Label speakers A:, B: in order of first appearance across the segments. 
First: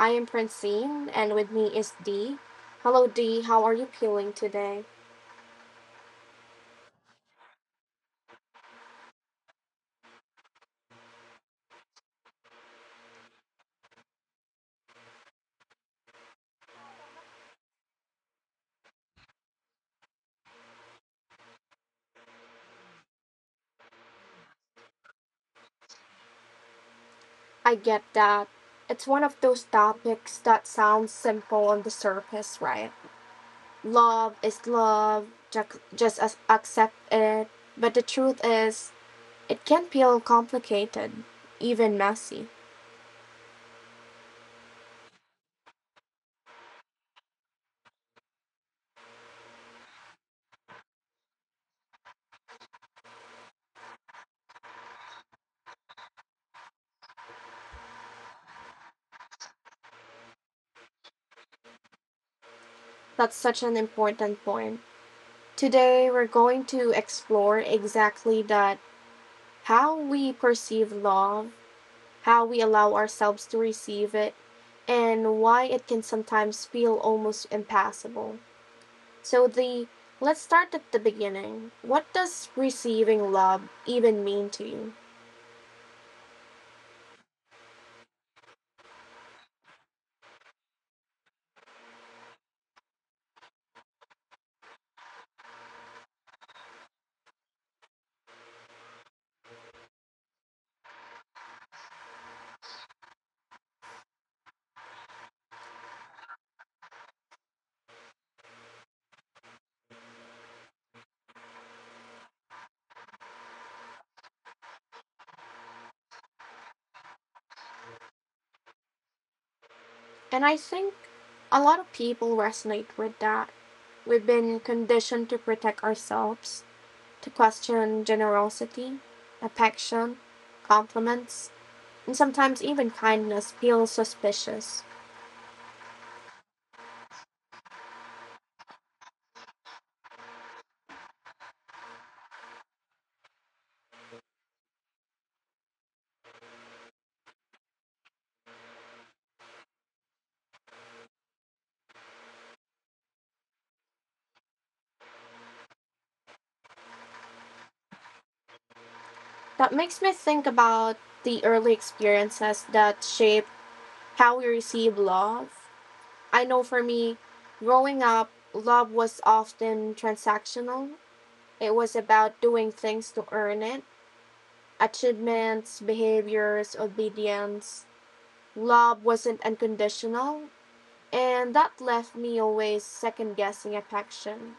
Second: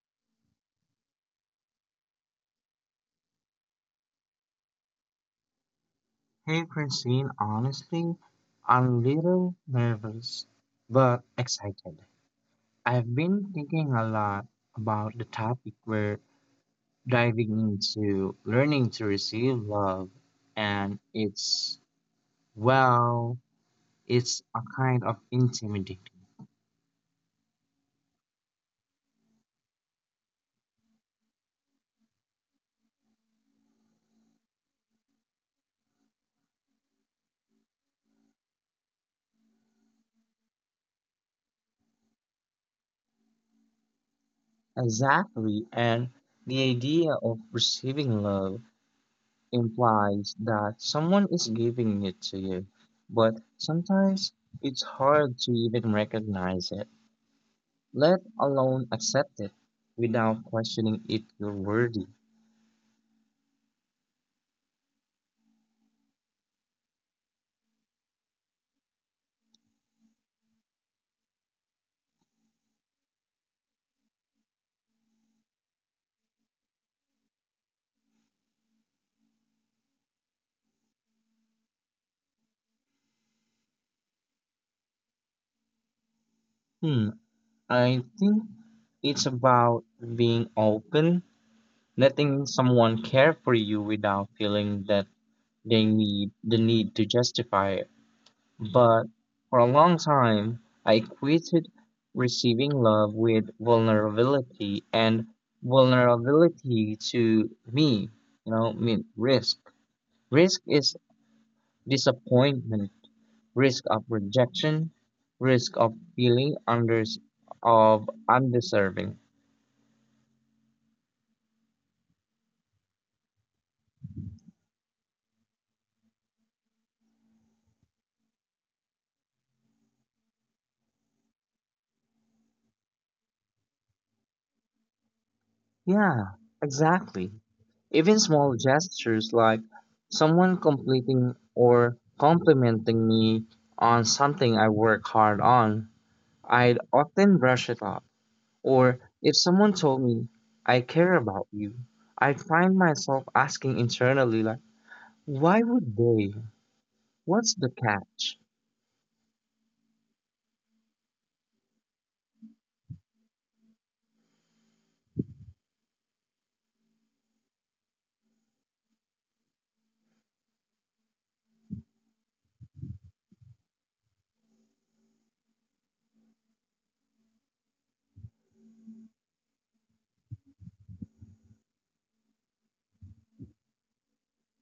A: I am Francine, and with me is Dee. Hello, Dee. How are you feeling today?
B: Hey Francine, honestly, I'm a little nervous, but excited. I've been thinking a lot about the topic we're diving into learning to receive love, and well, it's a kind of intimidating.
A: I get that. It's one of those topics that sounds simple on the surface, right? Love is love, accept it. But the truth is, it can feel complicated, even messy.
B: Exactly, and the idea of receiving love implies that someone is giving it to you, but sometimes it's hard to even recognize it, let alone accept it without questioning if you're worthy.
A: That's such an important point. Today, we're going to explore exactly that, how we perceive love, how we allow ourselves to receive it, and why it can sometimes feel almost impassable. So the Let's start at the beginning. What does receiving love even mean to you?
B: Hmm, I think it's about being open, letting someone care for you without feeling that the need to justify it. But for a long time, I equated receiving love with vulnerability, and vulnerability to me, mean risk. Risk is disappointment, risk of rejection, risk of feeling under of undeserving.
A: And I think a lot of people resonate with that. We've been conditioned to protect ourselves, to question generosity, affection, compliments, and sometimes even kindness feels suspicious.
B: Yeah, exactly. Even small gestures like someone completing or complimenting me on something I work hard on, I'd often brush it off. Or if someone told me, I care about you, I'd find myself asking internally, like, why would they? What's the catch?
A: That makes me think about the early experiences that shape how we receive love. I know for me, growing up, love was often transactional. It was about doing things to earn it, achievements, behaviors, obedience. Love wasn't unconditional, and that left me always second guessing affection,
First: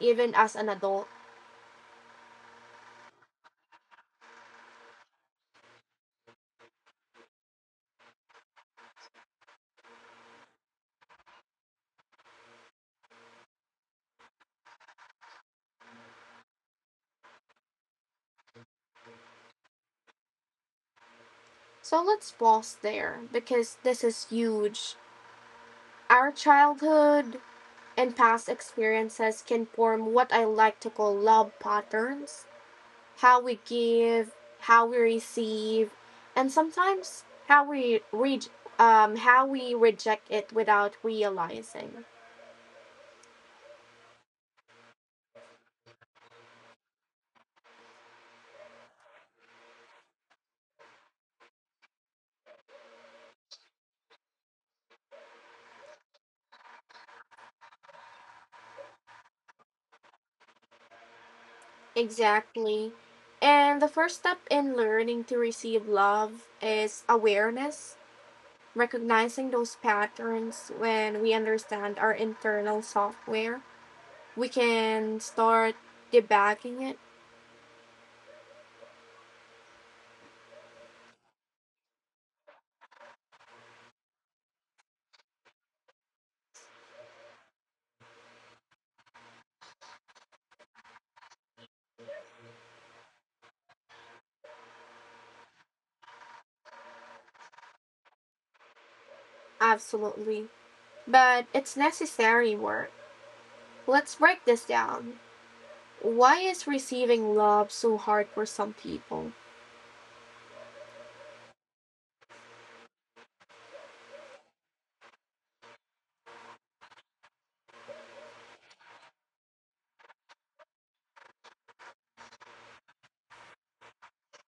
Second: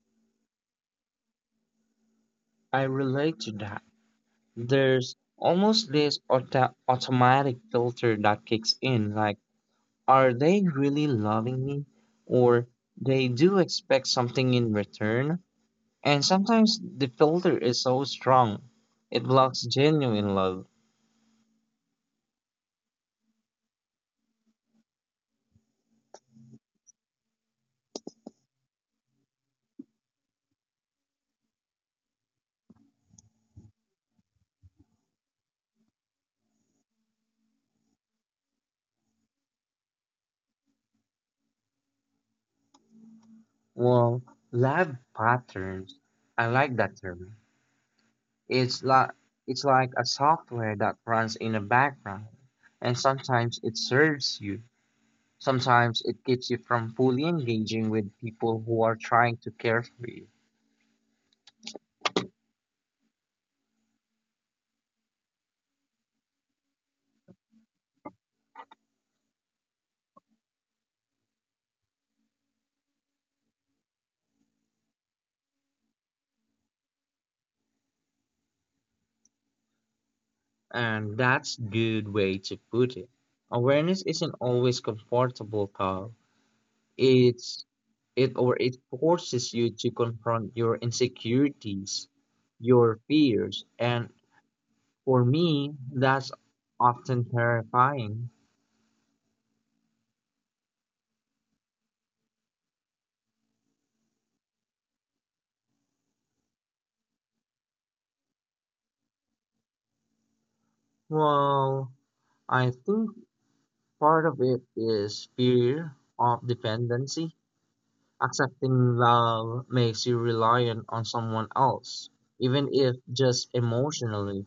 A: even as an adult.
B: I relate to that. There's almost this automatic filter that kicks in like, are they really loving me? Or they do expect something in return? And sometimes the filter is so strong, it blocks genuine love.
A: So let's pause there because this is huge. Our childhood and past experiences can form what I like to call love patterns, how we give, how we receive, and sometimes how we reject it without realizing.
B: Well, lab patterns, I like that term. It's, like it's like a software that runs in the background, and sometimes it serves you. Sometimes it keeps you from fully engaging with people who are trying to care for you.
A: Exactly. And the first step in learning to receive love is awareness, recognizing those patterns. When we understand our internal software, we can start debugging it.
B: And that's good way to put it. Awareness isn't always comfortable, Carl. It's it or it forces you to confront your insecurities, your fears, and for me, that's often terrifying.
A: Absolutely. But it's necessary work. Let's break this down. Why is receiving love so hard for some people?
B: Well, I think part of it is fear of dependency. Accepting love makes you reliant on someone else, even if just emotionally.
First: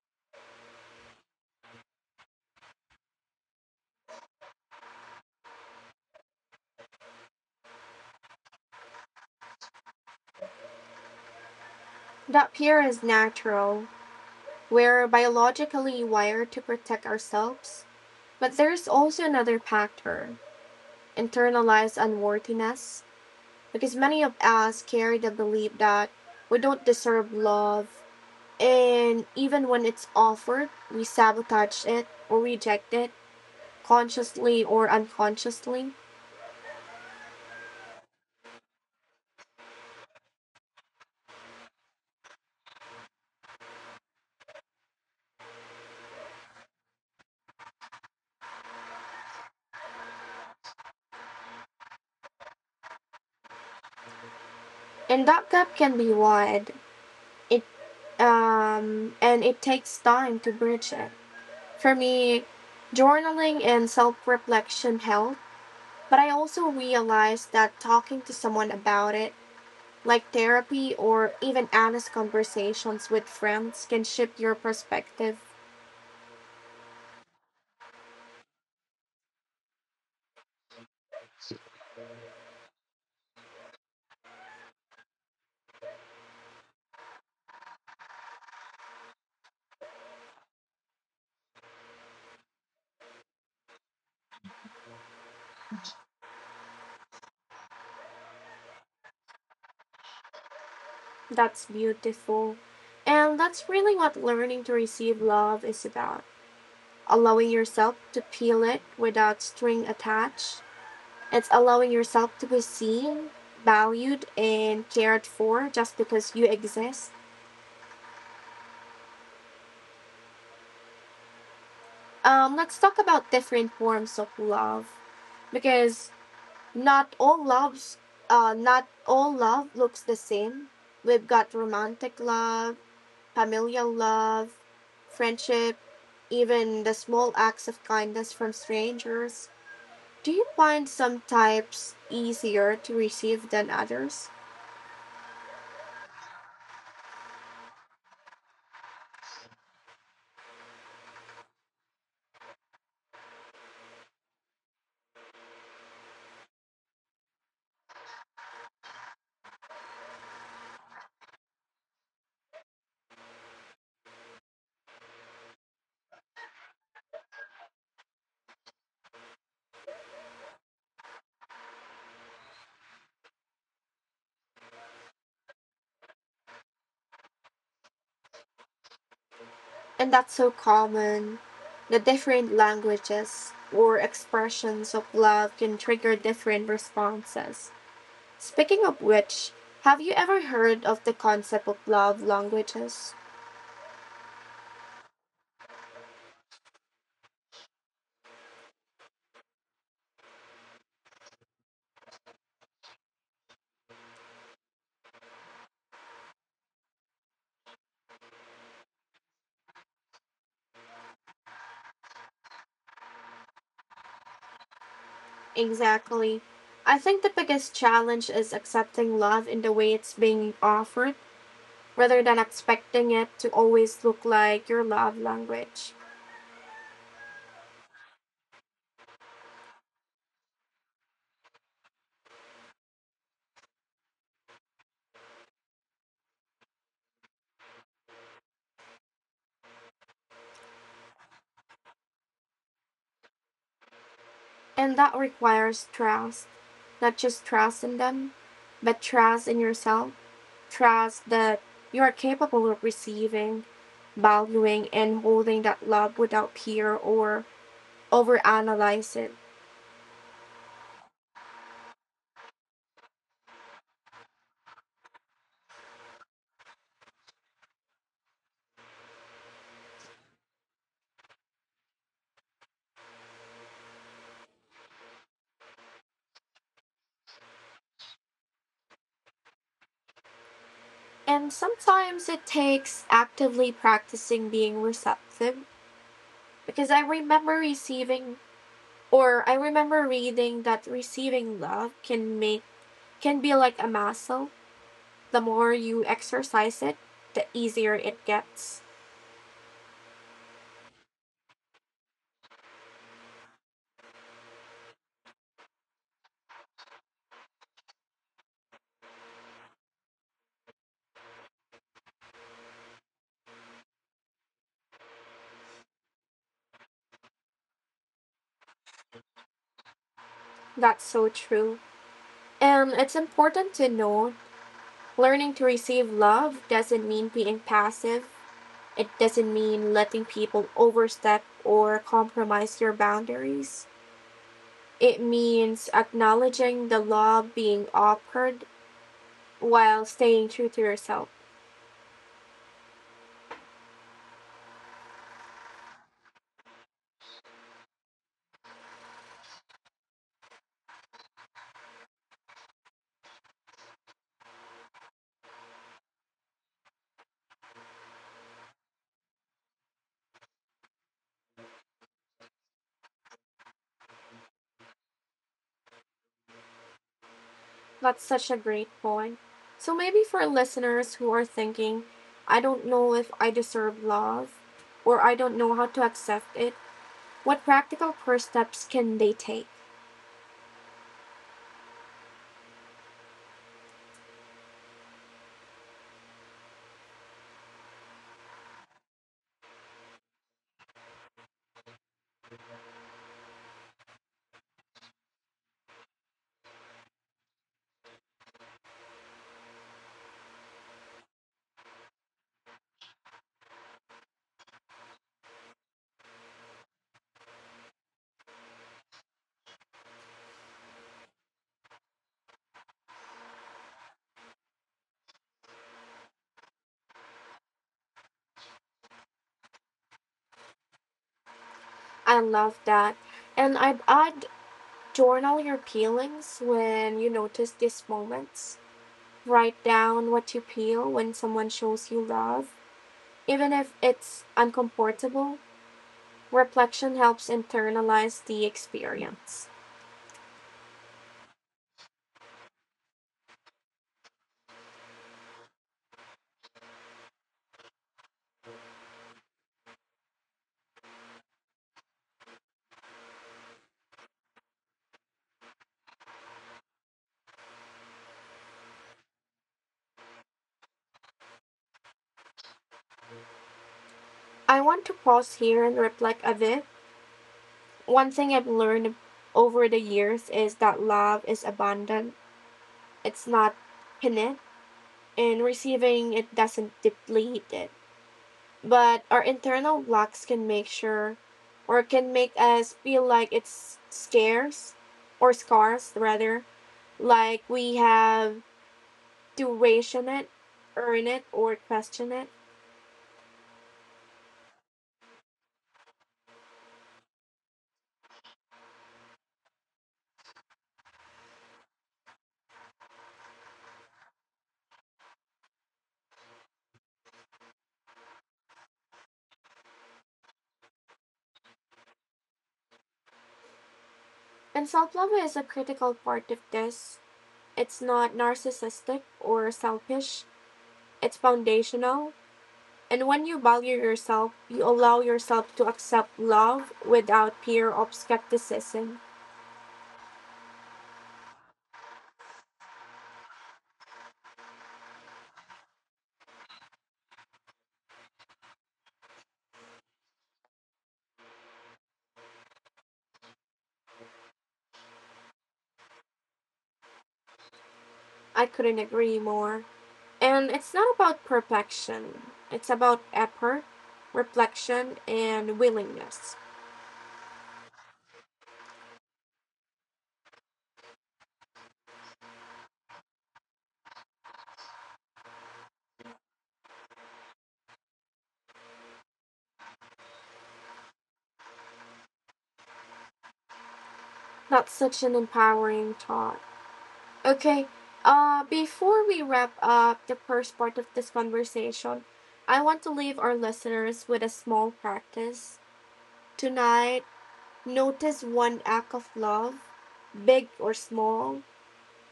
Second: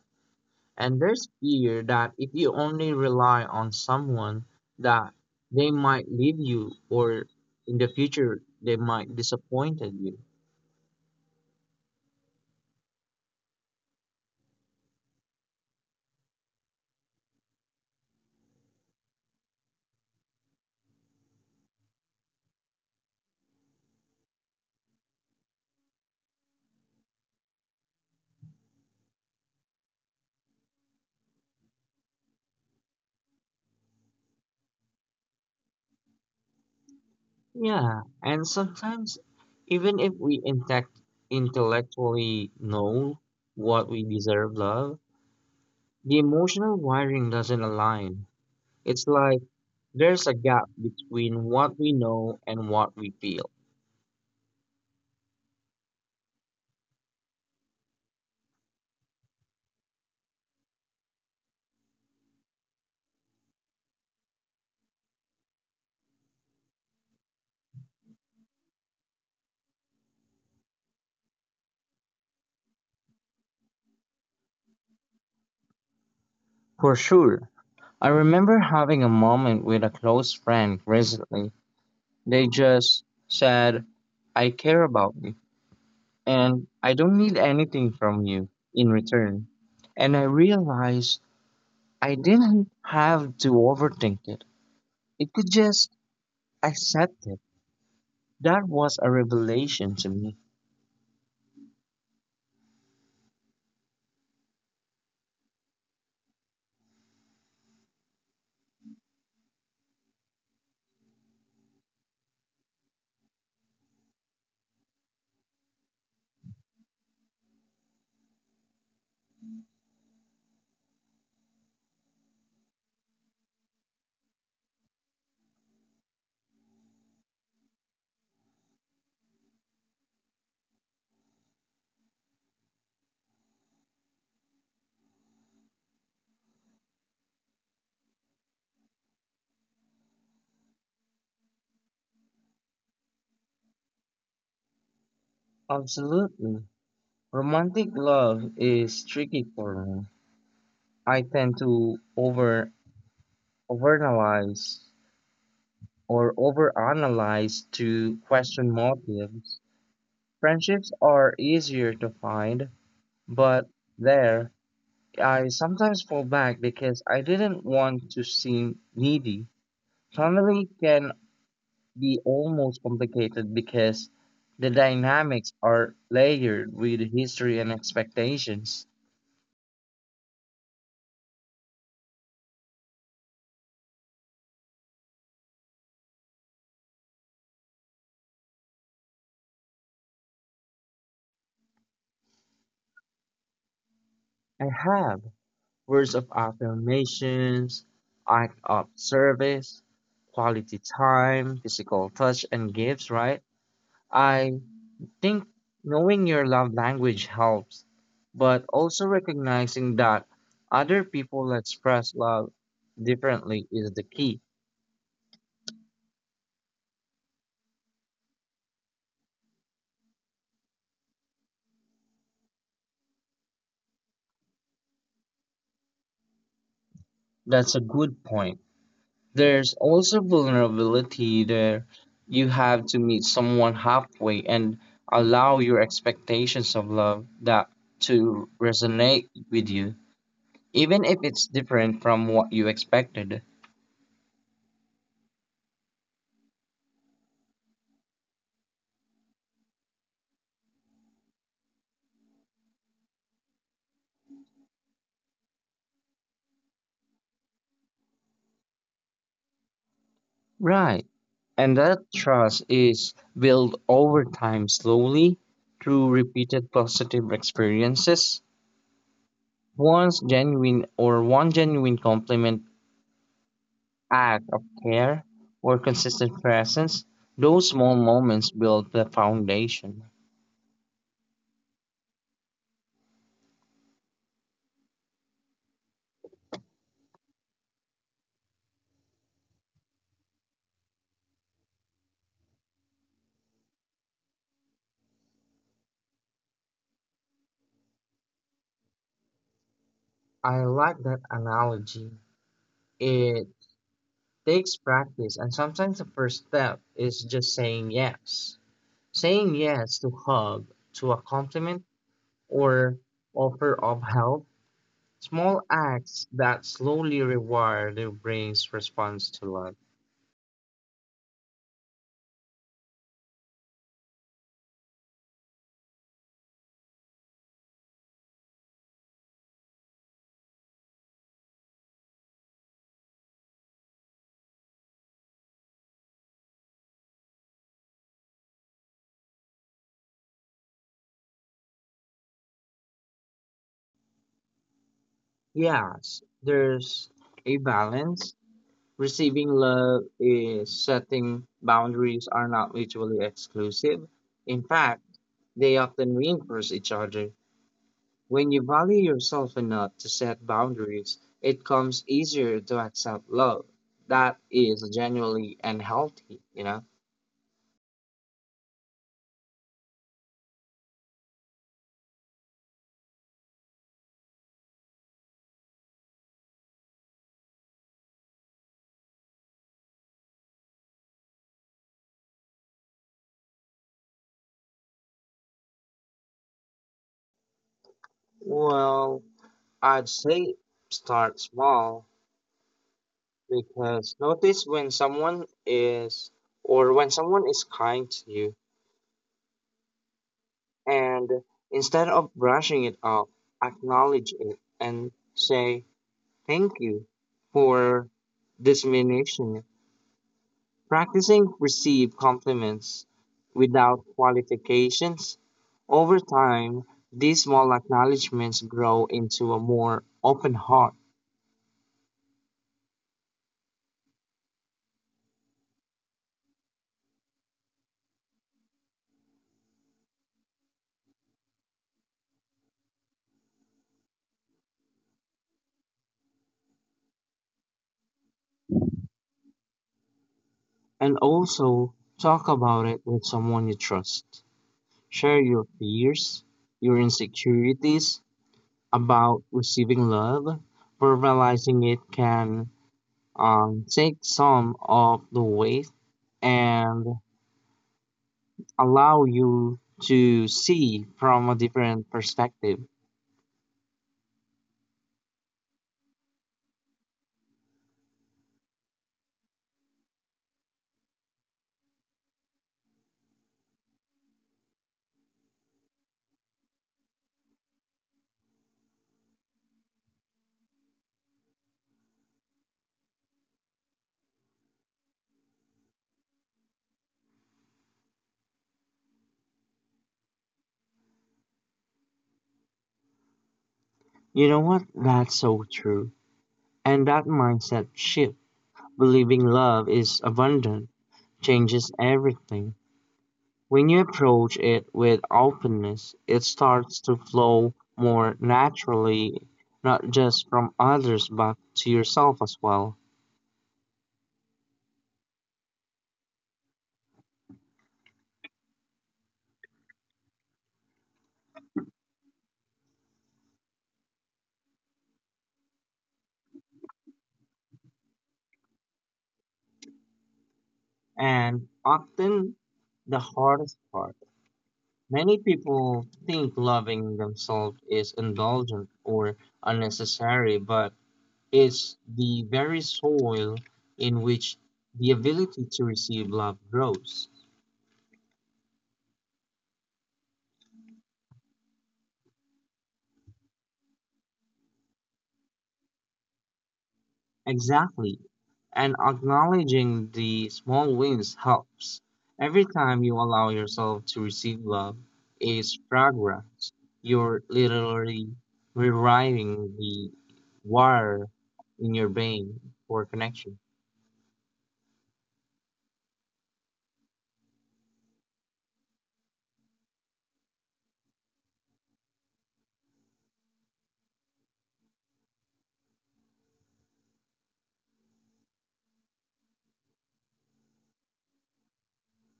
B: And there's fear that if you only rely on someone, that they might leave you or in the future they might disappointed you.
A: That fear is natural. We're biologically wired to protect ourselves. But there's also another factor, internalized unworthiness. Because many of us carry the belief that we don't deserve love, and even when it's offered, we sabotage it or reject it consciously or unconsciously.
B: Yeah, and sometimes even if we intect intellectually know what we deserve love, the emotional wiring doesn't align. It's like there's a gap between what we know and what we feel.
A: And that gap can be wide. It And it takes time to bridge it. For me, journaling and self-reflection help, but I also realized that talking to someone about it, like therapy or even honest conversations with friends, can shift your perspective.
B: For sure. I remember having a moment with a close friend recently. They just said, I care about you and I don't need anything from you in return. And I realized I didn't have to overthink it. It could just accept it. That was a revelation to me.
A: That's beautiful, and that's really what learning to receive love is about, allowing yourself to feel it without string attached. It's allowing yourself to be seen, valued, and cared for just because you exist. Let's talk about different forms of love, because not all loves, not all love looks the same. We've got romantic love, familial love, friendship, even the small acts of kindness from strangers. Do you find some types easier to receive than others?
B: Absolutely. Romantic love is tricky for me. I tend to overanalyze or overanalyze to question motives. Friendships are easier to find, but there I sometimes fall back because I didn't want to seem needy. Family can be almost complicated because the dynamics are layered with history and expectations.
A: And that's so common. The different languages or expressions of love can trigger different responses. Speaking of which, have you ever heard of the concept of love languages?
B: I have words of affirmations, act of service, quality time, physical touch, and gifts, right? I think knowing your love language helps, but also recognizing that other people express love differently is the key.
A: Exactly. I think the biggest challenge is accepting love in the way it's being offered, rather than expecting it to always look like your love language.
B: That's a good point. There's also vulnerability there. You have to meet someone halfway and allow your expectations of love that to resonate with you, even if it's different from what you expected.
A: And that requires trust, not just trust in them, but trust in yourself. Trust that you are capable of receiving, valuing, and holding that love without fear or overanalyze it.
B: Right. And that trust is built over time slowly through repeated positive experiences. Once genuine or one genuine compliment, act of care, or consistent presence, those small moments build the foundation.
A: And sometimes it takes actively practicing being receptive, because I remember reading that receiving love can make can be like a muscle. The more you exercise it, the easier it gets.
B: I like that analogy. It takes practice, and sometimes the first step is just saying yes. Saying yes to hug, to a compliment, or offer of help. Small acts that slowly reward the brain's response to love.
A: That's so true. And it's important to know, learning to receive love doesn't mean being passive. It doesn't mean letting people overstep or compromise your boundaries. It means acknowledging the love being offered while staying true to yourself.
B: Yes, there's a balance. Receiving love is setting boundaries are not mutually exclusive. In fact, they often reinforce each other. When you value yourself enough to set boundaries, it comes easier to accept love. That is genuinely and healthy, you know?
A: That's such a great point. So, maybe for listeners who are thinking, I don't know if I deserve love, or I don't know how to accept it, what practical first steps can they take?
B: Well, I'd say start small because notice when someone is or when someone is kind to you. And instead of brushing it off, acknowledge it and say thank you for this discrimination. Practicing receive compliments without qualifications. Over time, these small acknowledgments grow into a more open heart.
A: I love that. And I'd add, journal your peelings when you notice these moments. Write down what you peel when someone shows you love, even if it's uncomfortable. Reflection helps internalize the experience.
B: And also, talk about it with someone you trust. Share your fears, your insecurities about receiving love. Verbalizing it can take some of the weight and allow you to see from a different perspective.
A: I want to pause here and reflect a bit. One thing I've learned over the years is that love is abundant, it's not finite, and receiving it doesn't deplete it. But our internal blocks can make sure or can make us feel like it's scarce or scarce, rather, like we have to ration it, earn it, or question it.
B: You know what? That's so true. And that mindset shift, believing love is abundant, changes everything. When you approach it with openness, it starts to flow more naturally, not just from others, but to yourself as well.
A: And self-love is a critical part of this. It's not narcissistic or selfish, it's foundational. And when you value yourself, you allow yourself to accept love without fear of skepticism.
B: And often the hardest part, many people think loving themselves is indulgent or unnecessary, but it's the very soil in which the ability to receive love grows.
A: I couldn't agree more. And it's not about perfection, it's about effort, reflection, and willingness.
B: Exactly. And acknowledging the small wins helps. Every time you allow yourself to receive love is progress. You're literally rewiring the wire in your brain for connection.
A: That's such an empowering thought. Okay, before we wrap up the first part of this conversation, I want to leave our listeners with a small practice. Tonight, notice one act of love, big or small,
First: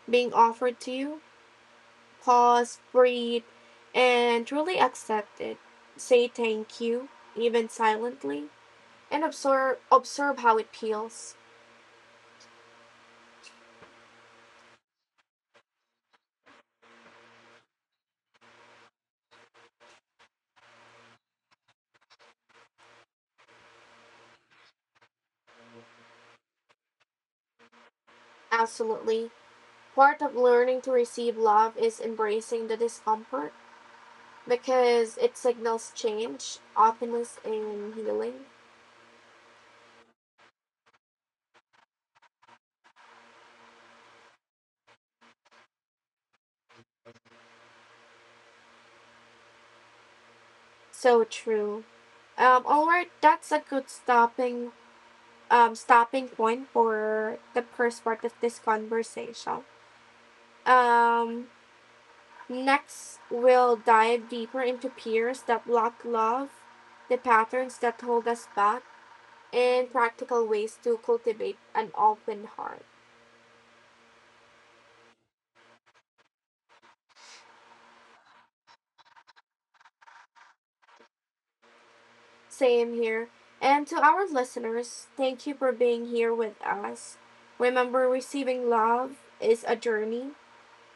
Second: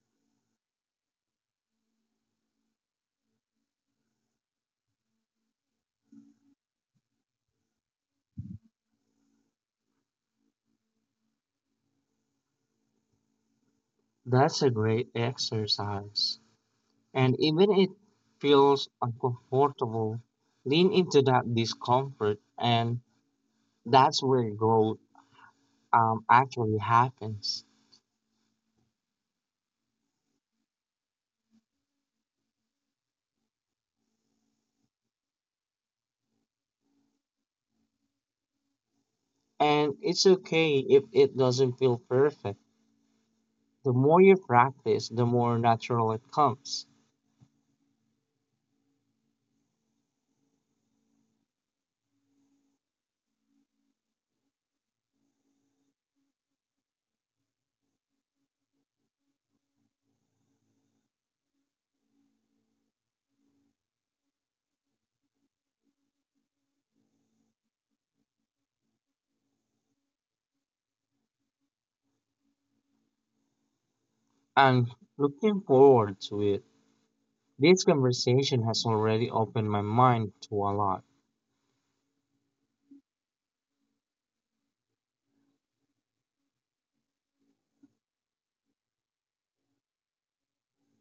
A: being offered to you. Pause, breathe, and truly accept it. Say thank you, even silently, and observe how it peels.
B: That's a great exercise. And even it feels uncomfortable, lean into that discomfort and that's where growth actually happens.
A: Absolutely. Part of learning to receive love is embracing the discomfort, because it signals change, openness, and healing.
B: And it's okay if it doesn't feel perfect. The more you practice, the more natural it comes.
A: So true. Alright, that's a good stopping point for the first part of this conversation. Um Next we'll dive deeper into peers that block love, the patterns that hold us back, and practical ways to cultivate an open heart.
B: I'm looking forward to it. This conversation has already opened my mind to a lot.
A: Same here. And to our listeners, thank you for being here with us. Remember, receiving love is a journey,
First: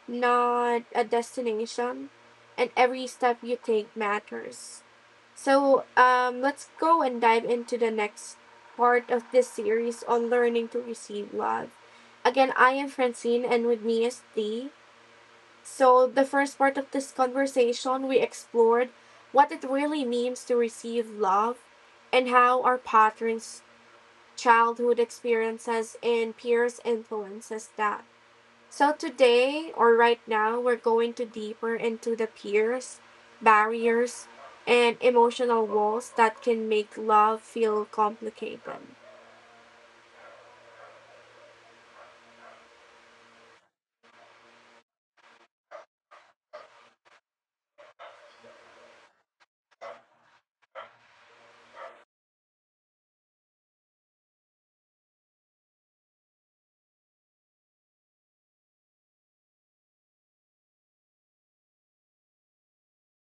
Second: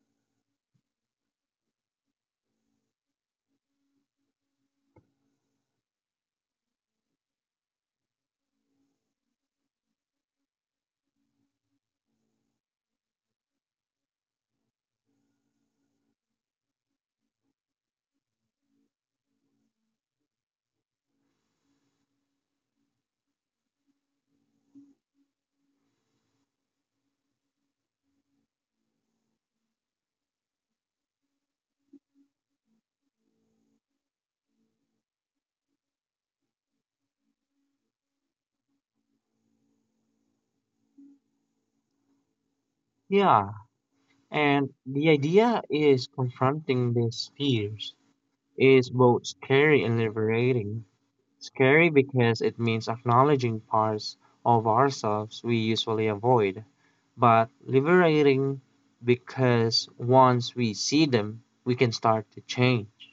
A: not a destination, and every step you take matters. So, let's go and dive into the next part of this series on learning to receive love. Again, I am Francine, and with me is Dee. So, the first part of this conversation, we explored what it really means to receive love and how our patterns, childhood experiences, and peers influences that. So, today or right now, we're going to deeper into the peers, barriers, and emotional walls that can make love feel complicated.
B: Yeah, and the idea is confronting these fears is both scary and liberating. Scary because it means acknowledging parts of ourselves we usually avoid, but liberating because once we see them, we can start to change.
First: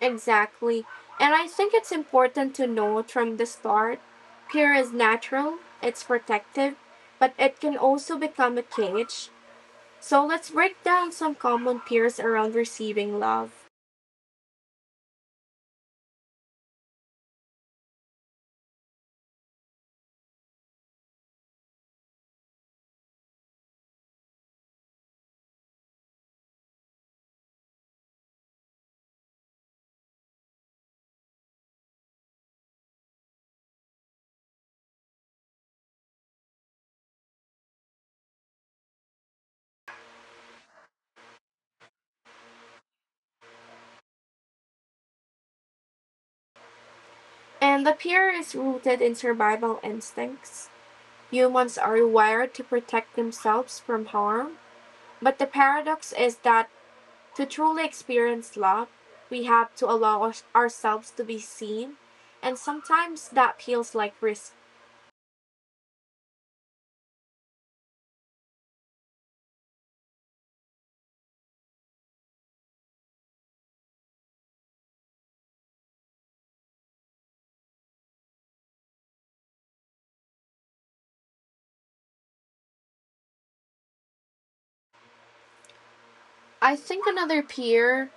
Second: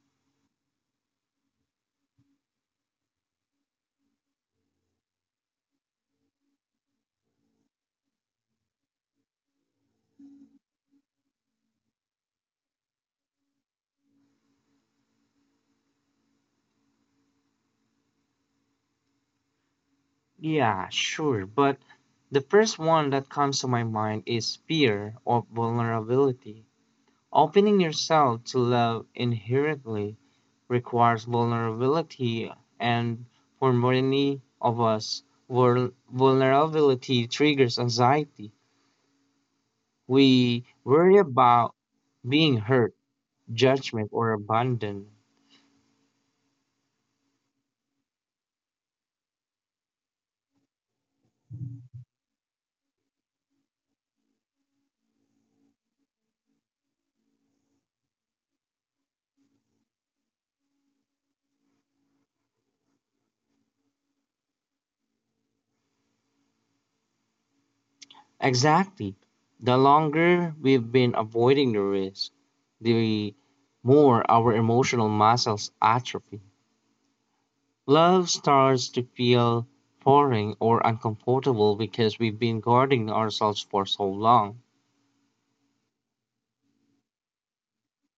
A: Exactly. And I think it's important to note from the start, fear is natural, it's protective, but it can also become a cage. So let's break down some common fears around receiving love.
B: Yeah, sure, but the first one that comes to my mind is fear of vulnerability. Opening yourself to love inherently requires vulnerability, and for many of us, vulnerability triggers anxiety. We worry about being hurt, judgment, or abandoned.
A: And the fear is rooted in survival instincts. Humans are wired to protect themselves from harm, but the paradox is that to truly experience love, we have to ourselves to be seen, and sometimes that feels like risk.
B: Exactly. The longer we've been avoiding the risk, the more our emotional muscles atrophy. Love starts to feel foreign or uncomfortable because we've been guarding ourselves for so long.
A: I think another peer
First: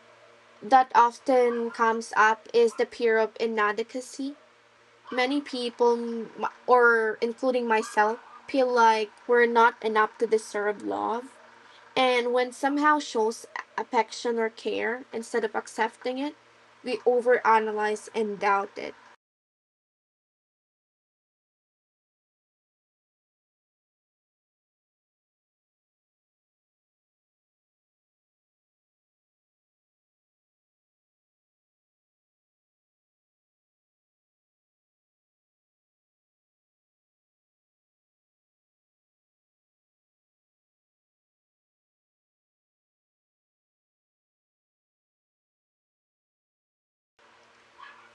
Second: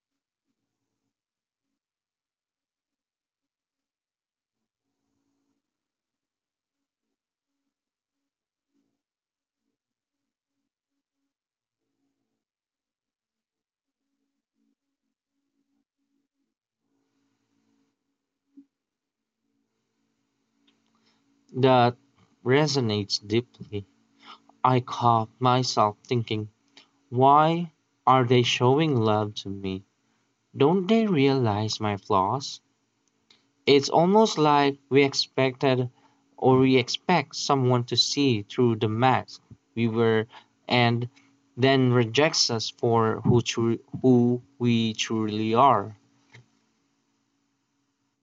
A: that often comes up is the peer of inadequacy. Many people, or including myself, feel like we're not enough to deserve love. And when somehow shows affection or care, instead of accepting it, we overanalyze and doubt it.
B: That resonates deeply. I caught myself thinking, why are they showing love to me? Don't they realize my flaws? It's almost like we expected or we expect someone to see through the mask we were and then rejects us for who we truly are,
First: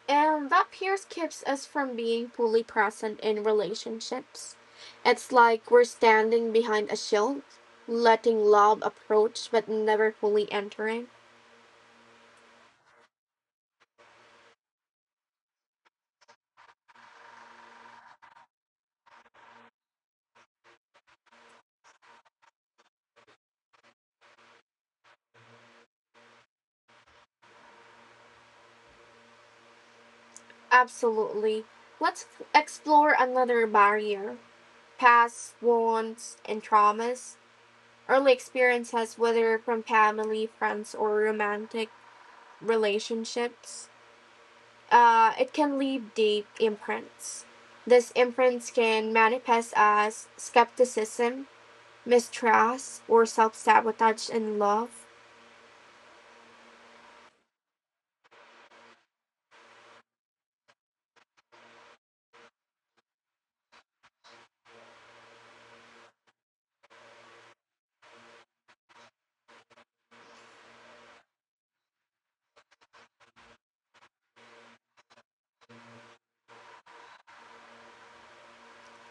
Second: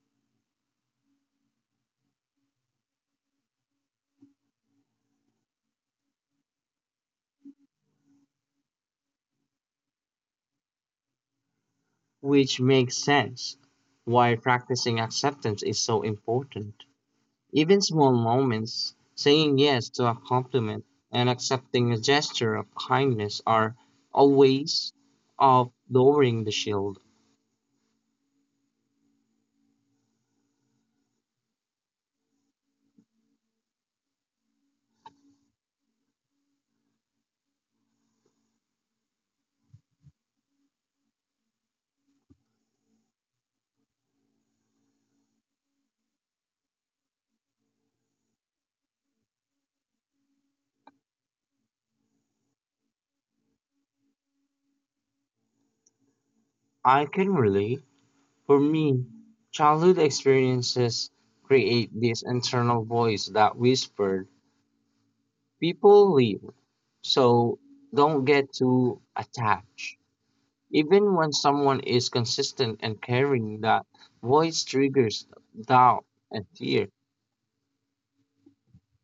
A: And that pierce keeps us from being fully present in relationships. It's like we're standing behind a shield, letting love approach but never fully entering.
B: which makes sense why practicing acceptance is so important. Even small moments, saying yes to a compliment and accepting a gesture of kindness, are a ways of lowering the shield.
A: Absolutely. Let's explore another barrier, past wounds and traumas, early experiences, whether from family, friends, or romantic relationships. It can leave deep imprints. These imprints can manifest as skepticism, mistrust, or self sabotage in love.
B: I can relate. For me, childhood experiences create this internal voice that whispered, people leave, so don't get too attached. Even when someone is consistent and caring, that voice triggers doubt and fear.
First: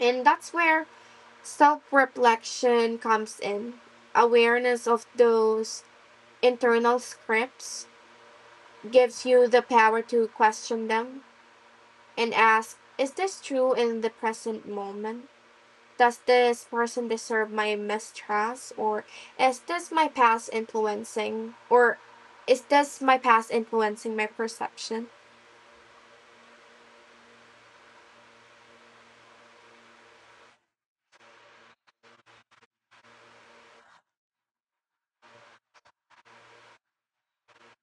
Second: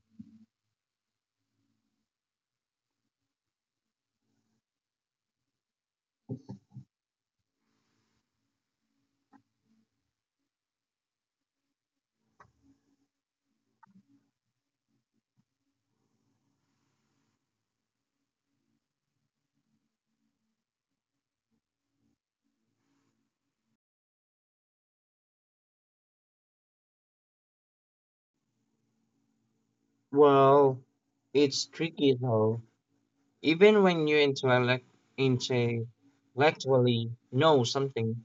A: And that's where self reflection comes in. Awareness of those internal scripts gives you the power to question them and ask, is this true in the present moment? Does this person deserve my mistrust? Or is this my past influencing? Or is this my past influencing my perception?
B: Well, it's tricky though. Even when you intellectually know something,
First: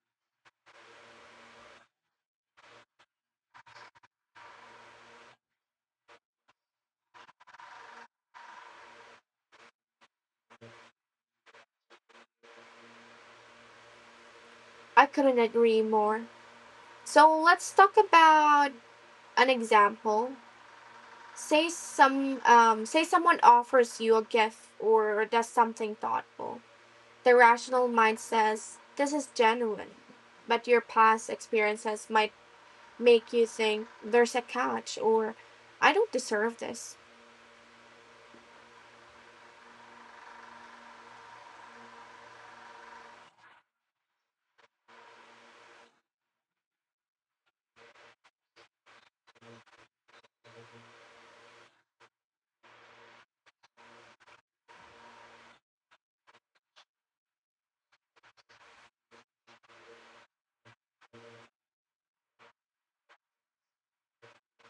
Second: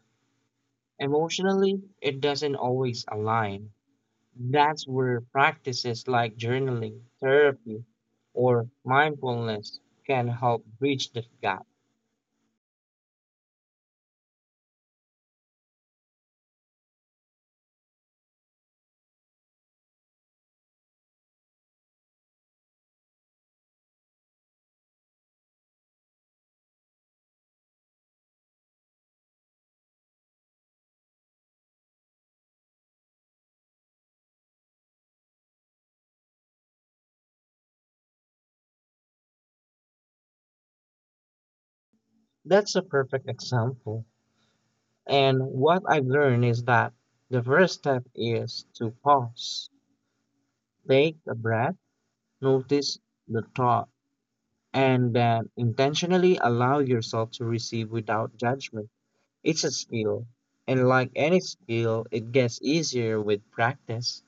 B: emotionally it doesn't always align. That's where practices like journaling, therapy, or mindfulness can help bridge the gap.
A: I couldn't agree more. So let's talk about an example. Say someone offers you a gift or does something thoughtful. The rational mind says this is genuine, but your past experiences might make you think there's a catch, or I don't deserve this.
B: That's a perfect example. And what I've learned is that the first step is to pause, take a breath, notice the thought and then intentionally allow yourself to receive without judgment. It's a skill. And like any skill, it gets easier with practice.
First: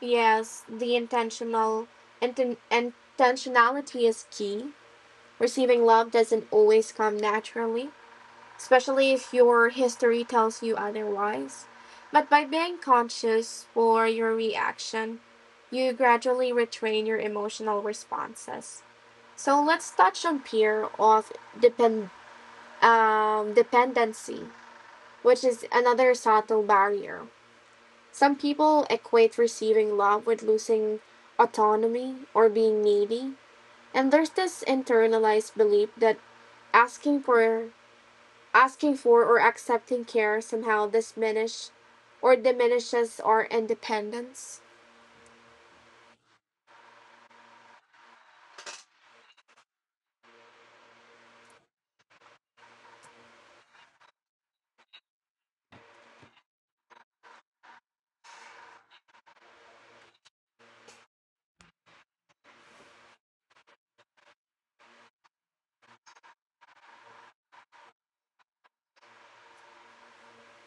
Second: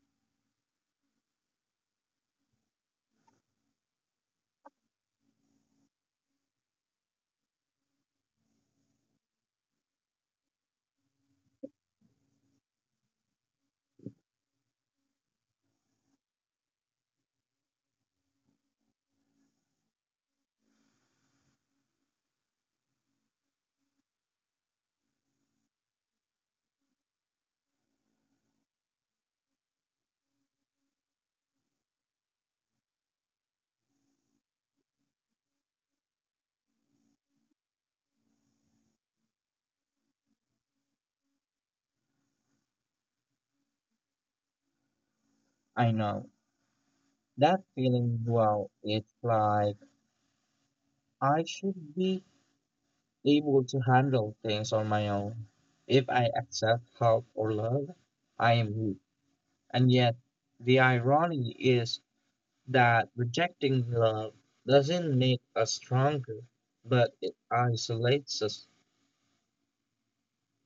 A: Yes, the intentionality is key. Receiving love doesn't always come naturally, especially if your history tells you otherwise. But by being conscious for your reaction, you gradually retrain your emotional responses. So let's touch on fear of depend dependency, which is another subtle barrier. Some people equate receiving love with losing autonomy or being needy, and there's this internalized belief that asking for asking for or accepting care somehow diminishes our independence.
B: I know that feeling well, it's like I should be able to handle things on my own. If I accept help or love, I am weak. And yet, the irony is that rejecting love doesn't make us stronger, but it isolates us.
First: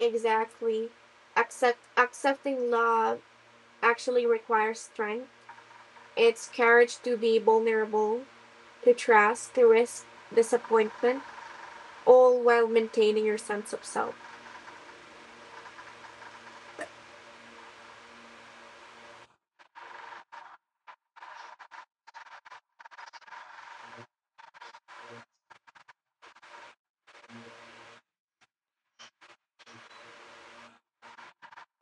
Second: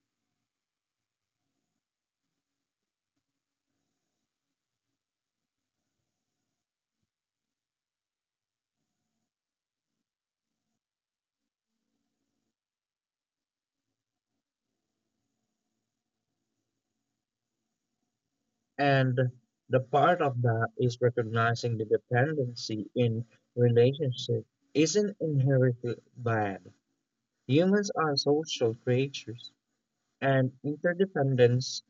A: Exactly. Accepting love actually requires strength. It's courage to be vulnerable, to trust, to risk disappointment, all while maintaining your sense of self.
B: And the part of that is recognizing the dependency in relationship isn't inherently bad. Humans are social creatures, and interdependence,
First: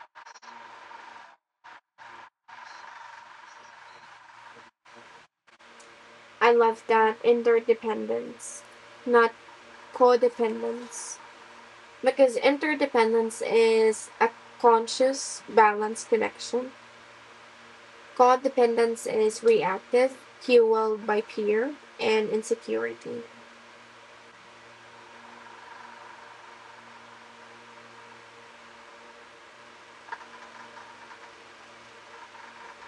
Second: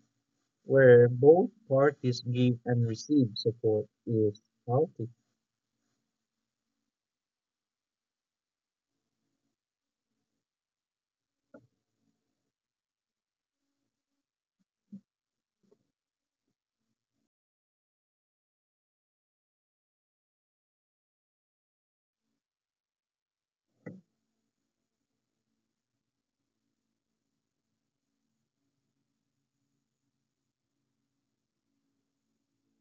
B: where both parties give and receive support, is healthy.
A: I love that, interdependence, not codependence. Because interdependence is a conscious, balanced connection. Codependence is reactive, fueled by fear and insecurity.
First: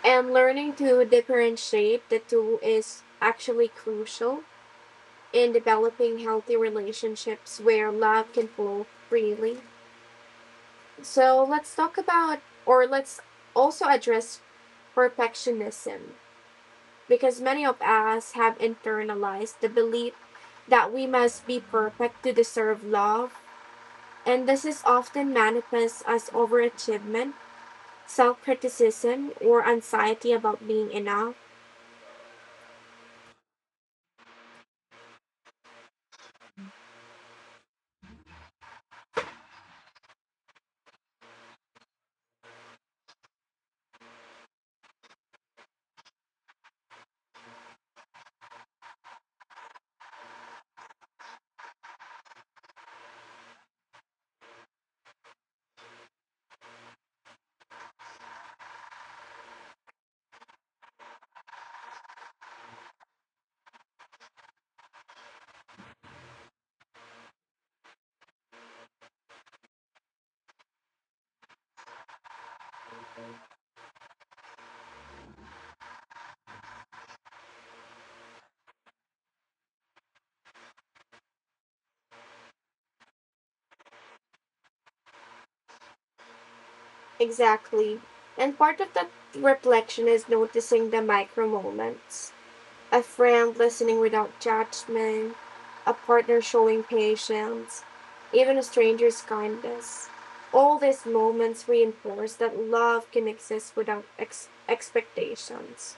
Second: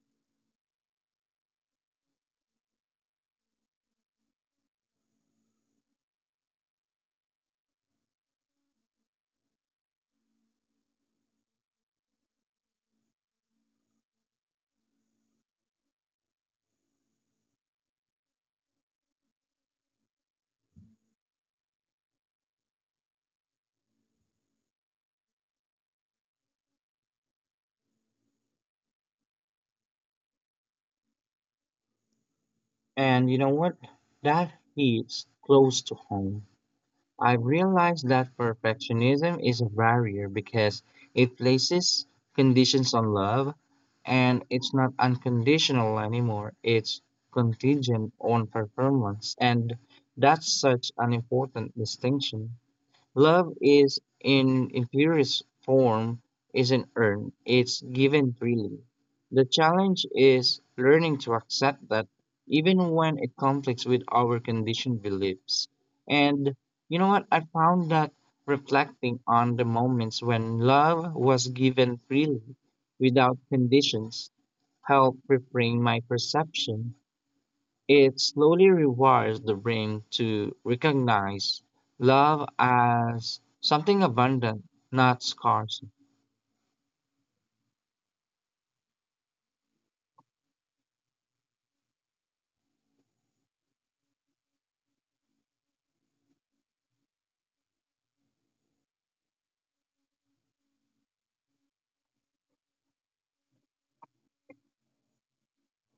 A: And learning to differentiate the two is actually crucial in developing healthy relationships where love can flow freely. So let's talk about, or Let's also address perfectionism. Because many of us have internalized the belief that we must be perfect to deserve love, and this is often manifests as overachievement, self criticism, or anxiety about being enough.
B: And you know what? That hits close to home. I have realized that perfectionism is a barrier because it places conditions on love and it's not unconditional anymore. It's contingent on performance. And that's such an important distinction. Love is in purest form isn't earned, it's given freely. The challenge is learning to accept that even when it conflicts with our conditioned beliefs. And you know what? I found that reflecting on the moments when love was given freely without conditions helped reframe my perception. It slowly rewires the brain to recognize love as something abundant, not scarce.
A: Exactly. And part of that reflection is noticing the micro moments. A friend listening without judgment, a partner showing patience, even a stranger's kindness. All these moments reinforce that love can exist without expectations.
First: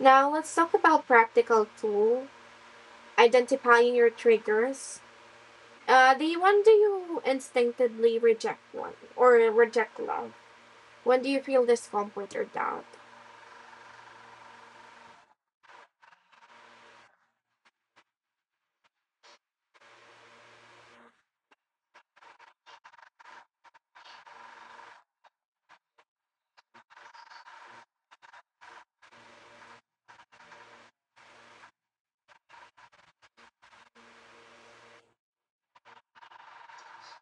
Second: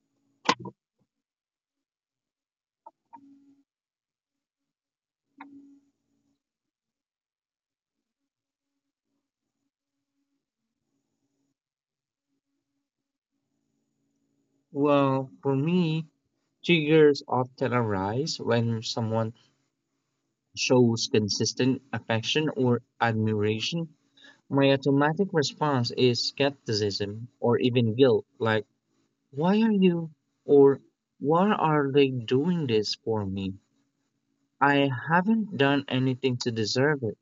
A: Now, let's talk about practical tools: identifying your triggers. When do you instinctively reject one or reject love? When do you feel discomfort or doubt?
B: Well, for me, triggers often arise when someone shows consistent affection or admiration. My automatic response is skepticism or even guilt, like, why are you or why are they doing this for me? I haven't done anything to deserve it.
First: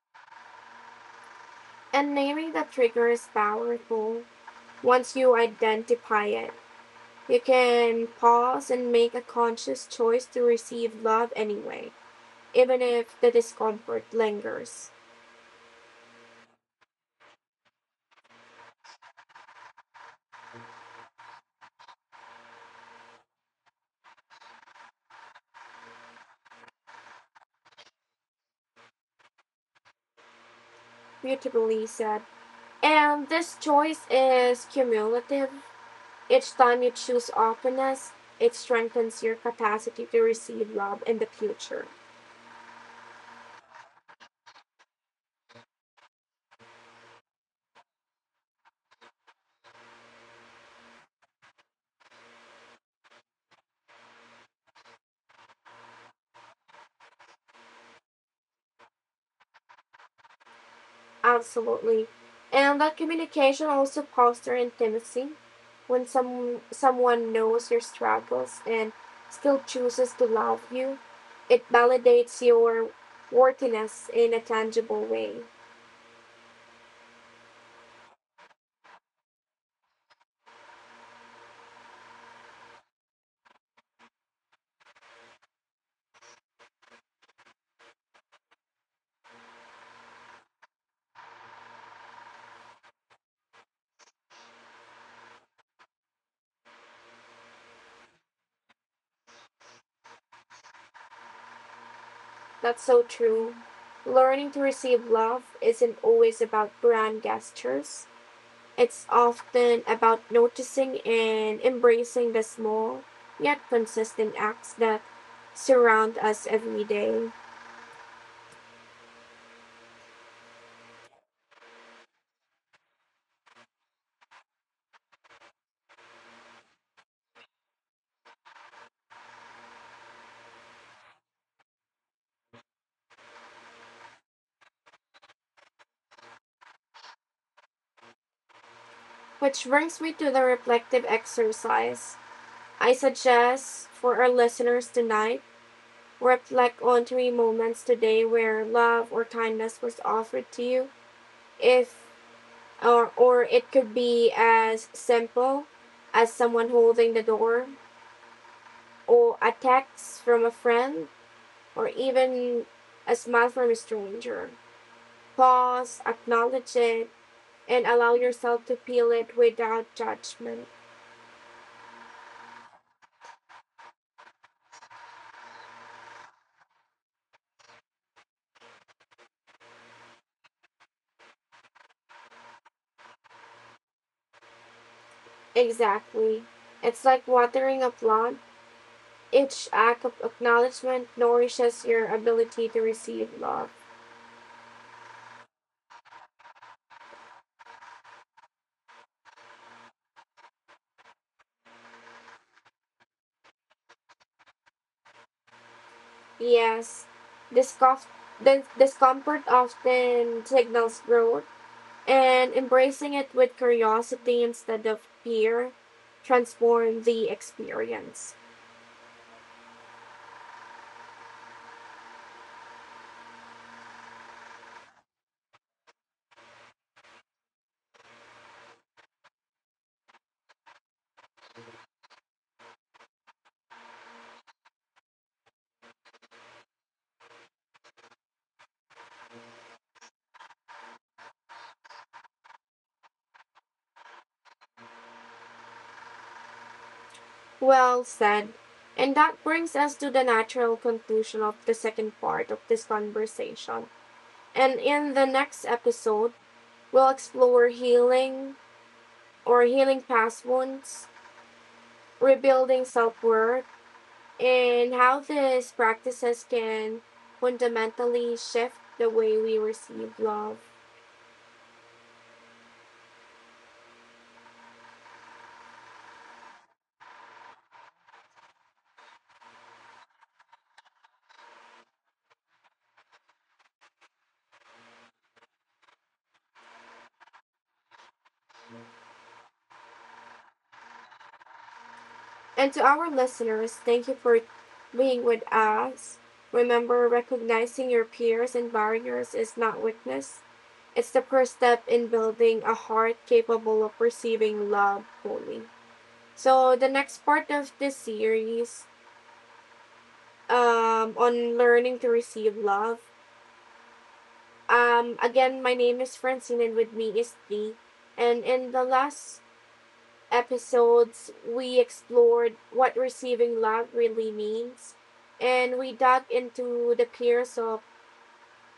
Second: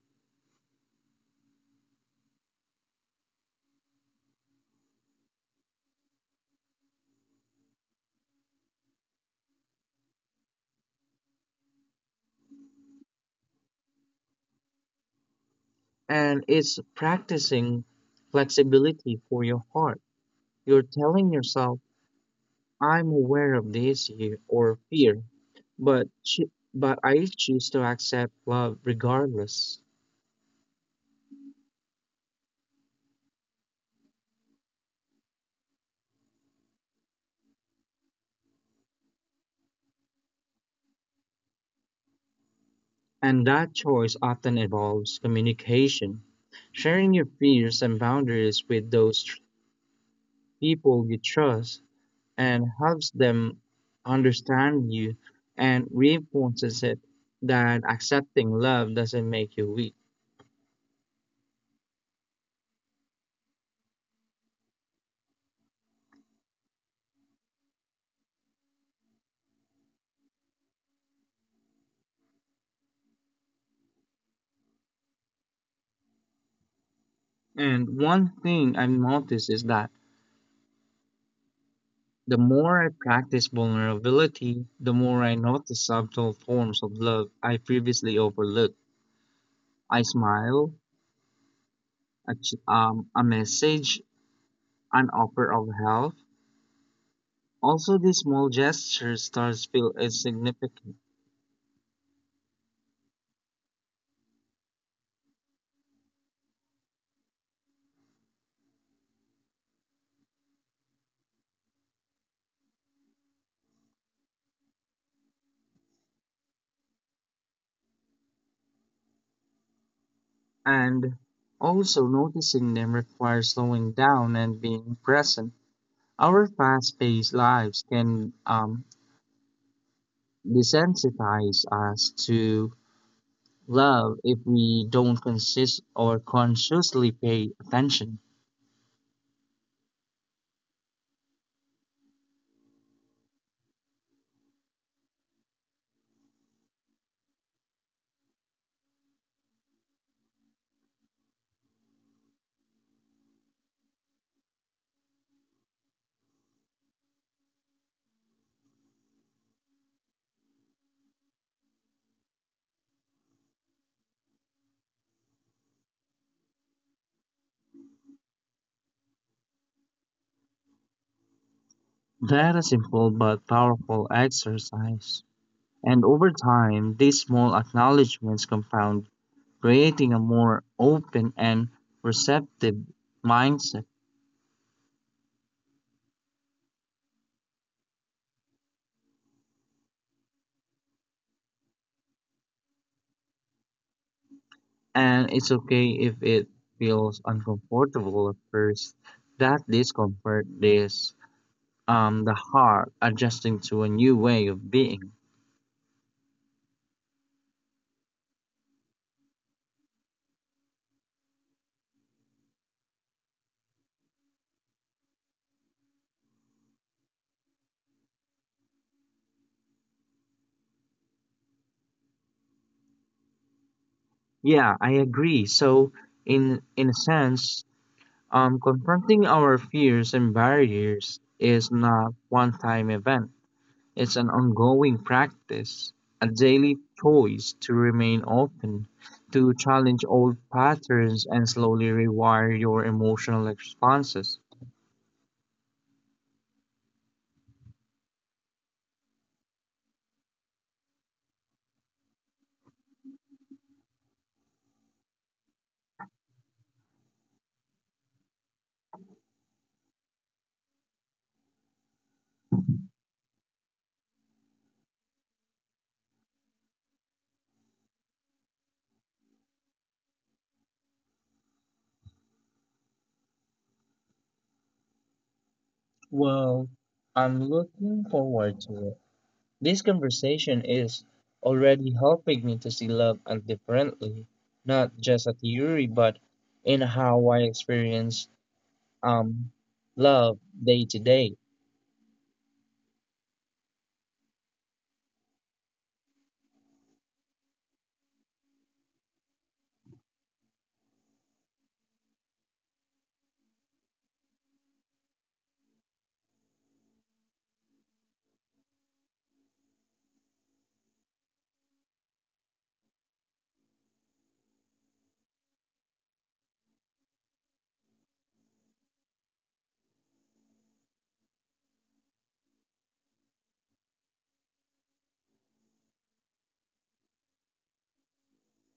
A: And naming the trigger is powerful once you identify it. You can pause and make a conscious choice to receive love anyway, even if the discomfort lingers.
B: And it's practicing flexibility for your heart. You're telling yourself, I'm aware of this here or fear, but I choose to accept love regardless.
A: Beautifully said. And this choice is cumulative. Each time you choose openness, it strengthens your capacity to receive love in the future.
B: And that choice often involves communication, sharing your fears and boundaries with people you trust and helps them understand you and reinforces it that accepting love doesn't make you weak.
A: Absolutely. And that communication also fosters intimacy. When someone knows your struggles and still chooses to love you, it validates your worthiness in a tangible way.
B: And one thing I've noticed is that the more I practice vulnerability, the more I notice subtle forms of love I previously overlooked. I smile, a message, an offer of help. Also, these small gestures start to feel insignificant.
A: That's so true. Learning to receive love isn't always about grand gestures. It's often about noticing and embracing the small yet consistent acts that surround us every day.
B: And also, noticing them requires slowing down and being present. Our fast paced lives can desensitize us to love if we don't consist or consciously pay attention.
A: Which brings me to the reflective exercise. I suggest for our listeners tonight, reflect on three moments today where love or kindness was offered to you. If or, or it could be as simple as someone holding the door, or a text from a friend, or even a smile from a stranger. Pause, acknowledge it, and allow yourself to feel it without judgment.
B: That is simple but powerful exercise. And over time, these small acknowledgments compound, creating a more open and receptive mindset.
A: Exactly. It's like watering a plant. Each act of acknowledgement nourishes your ability to receive love.
B: And it's okay if it feels uncomfortable at first. That discomfort is the heart adjusting to a new way of being.
A: Yes, discomfort the discomfort often signals growth, and embracing it with curiosity instead of fear transforms the experience.
B: Yeah, I agree. So in a sense, confronting our fears and barriers is not one-time event. It's an ongoing practice, a daily choice to remain open, to challenge old patterns and slowly rewire your emotional responses.
A: Well said. And that brings us to the natural conclusion of the second part of this conversation. And in the next episode, we'll explore healing past wounds, rebuilding self worth, and how these practices can fundamentally shift the way we receive love.
B: Well, I'm looking forward to it. This conversation is already helping me to see love and differently, not just a theory, but in how I experience um love day to day.
A: And to our listeners, thank you for being with us. Remember, recognizing your peers and barriers is not weakness. It's the first step in building a heart capable of receiving love fully. So, the next part of this series on learning to receive love. Again, my name is Francine, and with me is Lee. And in the last episodes, we explored what receiving love really means, and we dug into the peers of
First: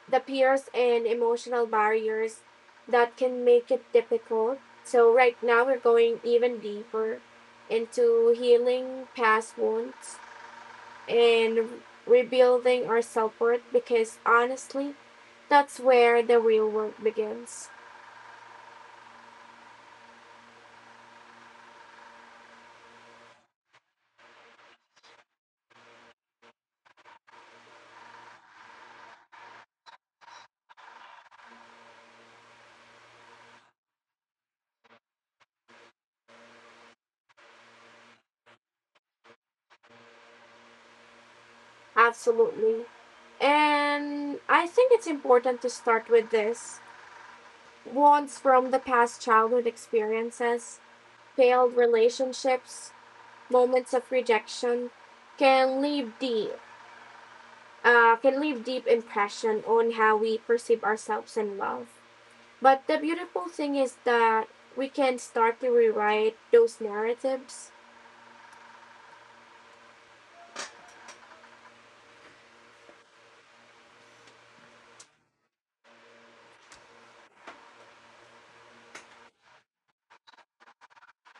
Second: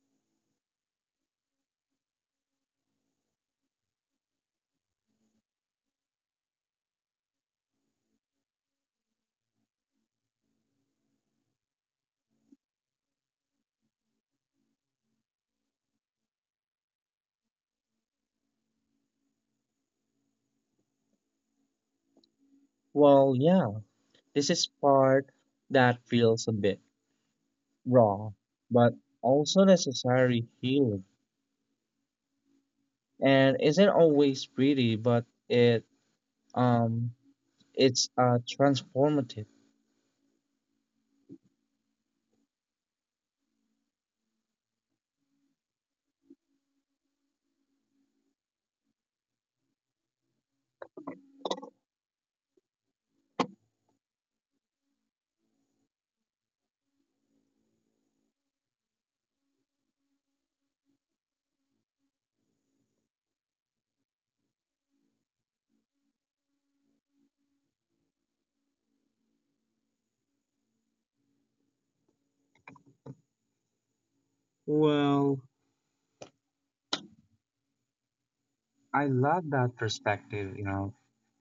A: the peers and emotional barriers that can make it difficult. So right now, we're going even deeper into healing past wounds and rebuilding our self worth because honestly, that's where the real work begins.
B: Well, yeah, this is part that feels a bit raw, but also necessary healing. And isn't always pretty, but um it's transformative.
A: Absolutely. And I think it's important to start with this wounds from the past childhood experiences, failed relationships, moments of rejection can leave deep impression on how we perceive ourselves in love. But the beautiful thing is that we can start to rewrite those narratives.
B: Well, I love that perspective, you know.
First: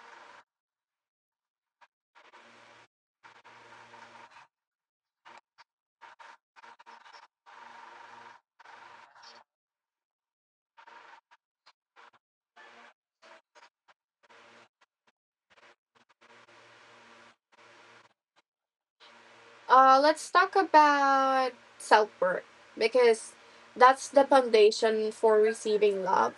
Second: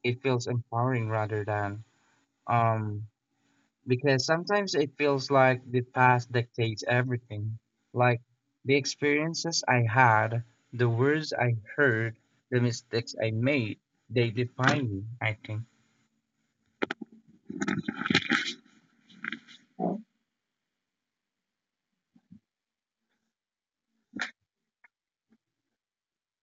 B: It feels empowering rather than um because sometimes it feels like the past dictates everything. Like the experiences I had, the words I heard, the mistakes I made, they define me, I think.
A: Let's talk about self work because that's the foundation for receiving love.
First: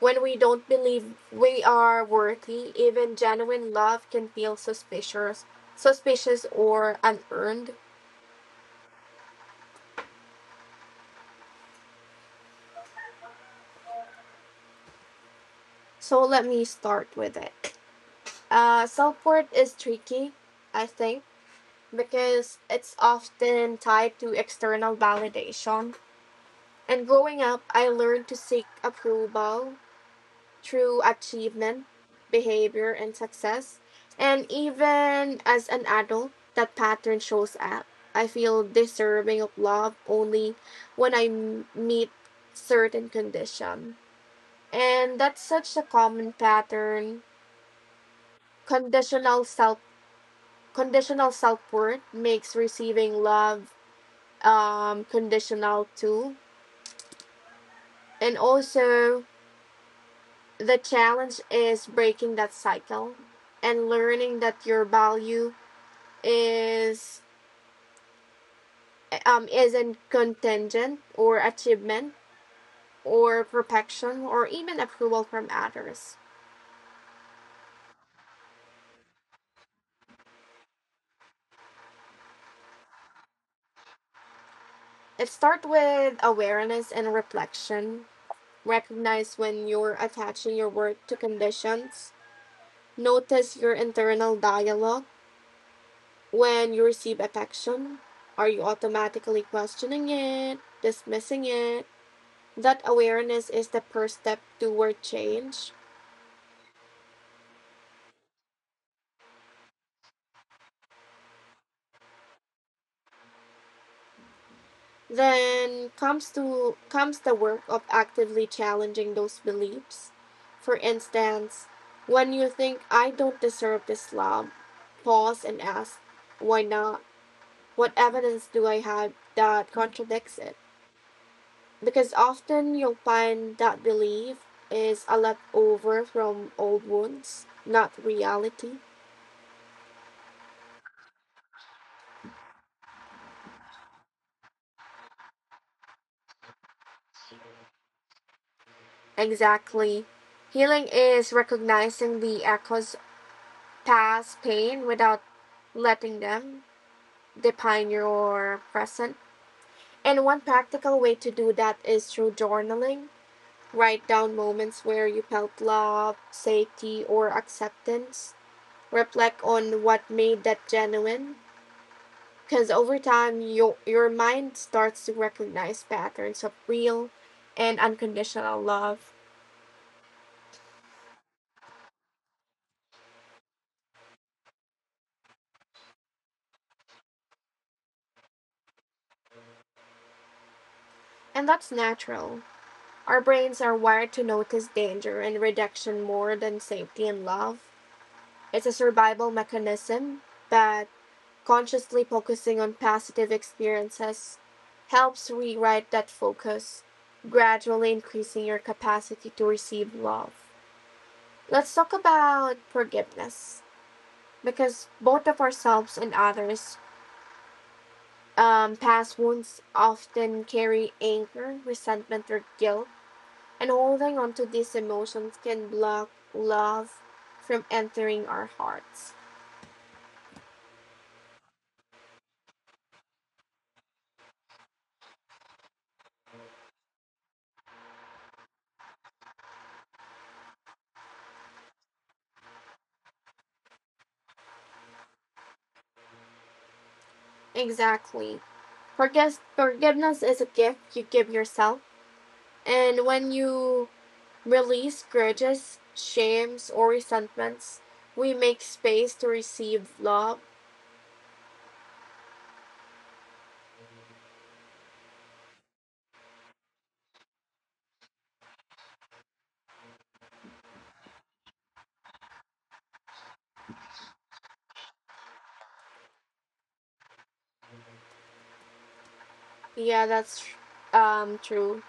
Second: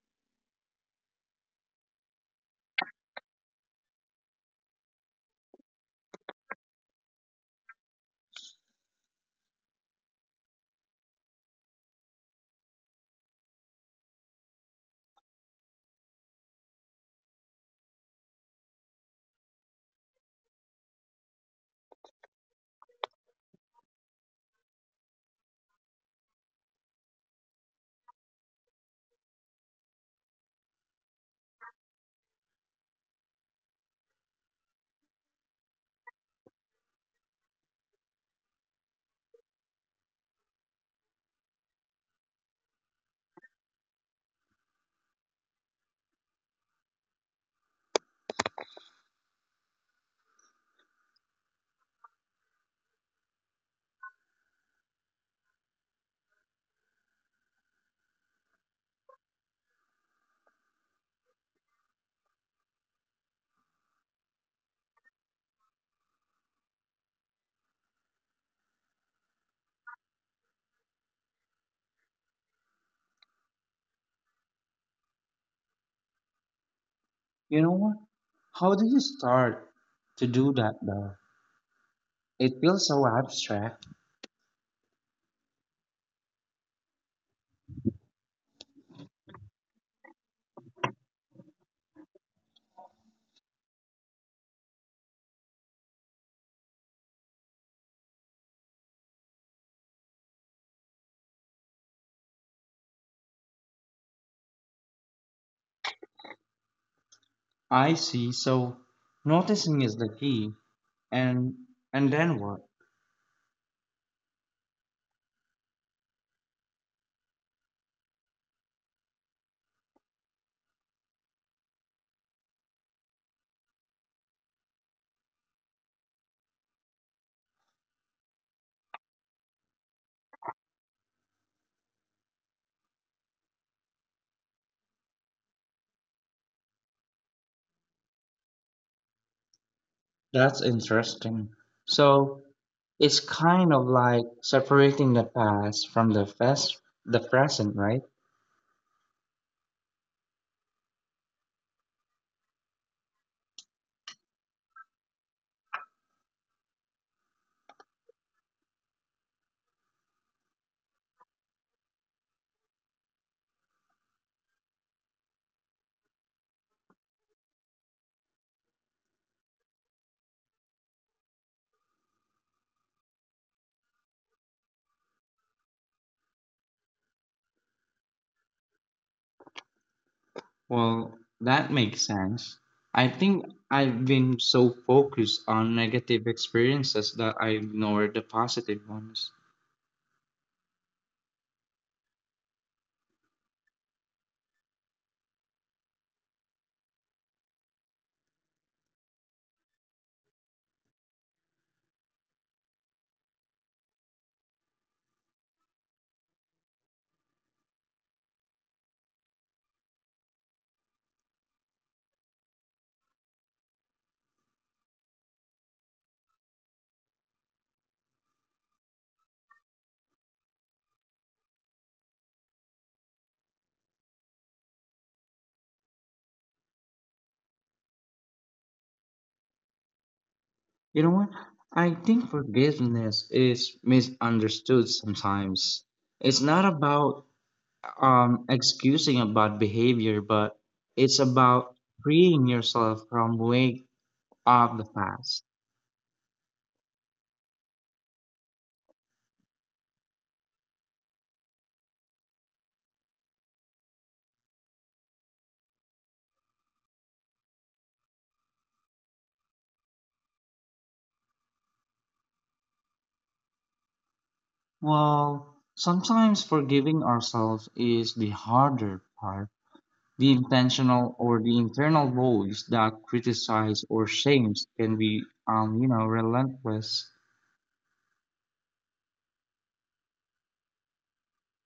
A: When we don't believe we are worthy, even genuine love can feel suspicious or unearned. So let me start with it. Self worth is tricky, I think, because it's often tied to external validation. And growing up, I learned to seek approval through achievement, behavior, and success. And even as an adult, that pattern shows up. I feel deserving of love only when I meet certain condition. And that's such a common pattern. Conditional self conditional self worth makes receiving love conditional too. And also, the challenge is breaking that cycle and learning that your value is isn't contingent or achievement or perfection or even approval from others.
B: You know what? How do you start to do that though? It feels so abstract.
A: It starts with awareness and reflection. Recognize when you're attaching your work to conditions. Notice your internal dialogue when you receive affection. Are you automatically questioning it, dismissing it? That awareness is the first step toward change.
B: I see, so noticing is the key. And and then what?
A: Then comes the work of actively challenging those beliefs. For instance, when you think I don't deserve this love, pause and ask, why not? What evidence do I have that contradicts it? Because often you'll find that belief is a leftover from old wounds, not reality.
B: That's interesting. So it's kind of like separating the past from the past, the present, right?
A: Exactly. Healing is recognizing the echoes of past pain without letting them define your present. And one practical way to do that is through journaling. Write down moments where you felt love, safety, or acceptance. Reflect on what made that genuine. Because over time, your mind starts to recognize patterns of real and unconditional love.
B: Well, that makes sense. I think I've been so focused on negative experiences that I ignored the positive ones.
A: And that's natural. Our brains are wired to notice danger and rejection more than safety and love. It's a survival mechanism, but consciously focusing on positive experiences helps rewrite that focus, gradually increasing your capacity to receive love. Let's talk about forgiveness because both of ourselves and others, past wounds often carry anger, resentment, or guilt, and holding on to these emotions can block love from entering our hearts.
B: You know what? I think forgiveness is misunderstood sometimes. It's not about excusing a bad behavior, but it's about freeing yourself from weight of the past.
A: Exactly. Forgiveness is a gift you give yourself. And when you release grudges, shames, or resentments, we make space to receive love.
B: Well, sometimes forgiving ourselves is the harder part. The intentional or the internal voice that criticizes or shames can be, relentless.
A: Yeah, that's true.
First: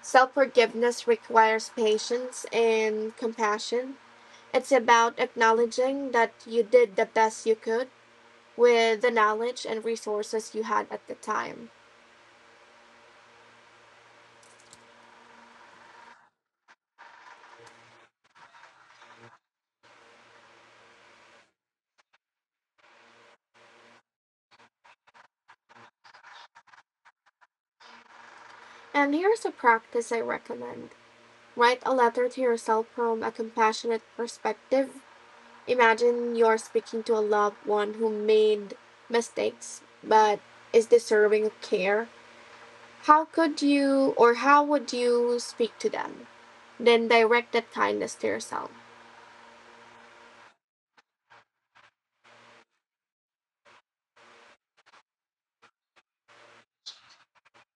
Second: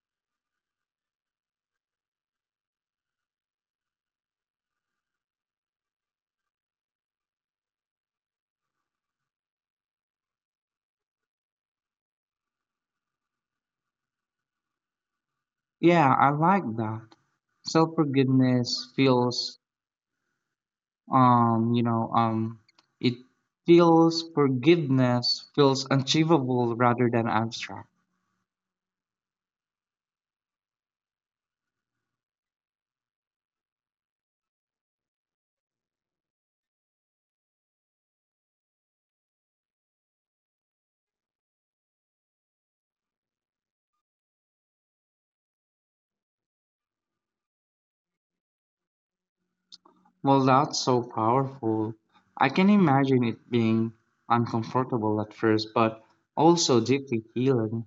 A: Self forgiveness requires patience and compassion. It's about acknowledging that you did the best you could with the knowledge and resources you had at the time.
B: Yeah, I like that. Self forgiveness feels, um, you know, um, it feels forgiveness feels achievable rather than abstract.
A: And here's a practice I recommend: write a letter to yourself from a compassionate perspective. Imagine you're speaking to a loved one who made mistakes but is deserving of care. How would you speak to them? Then direct that kindness to yourself.
B: Well, that's so powerful. I can imagine it being uncomfortable at first, but also deeply healing.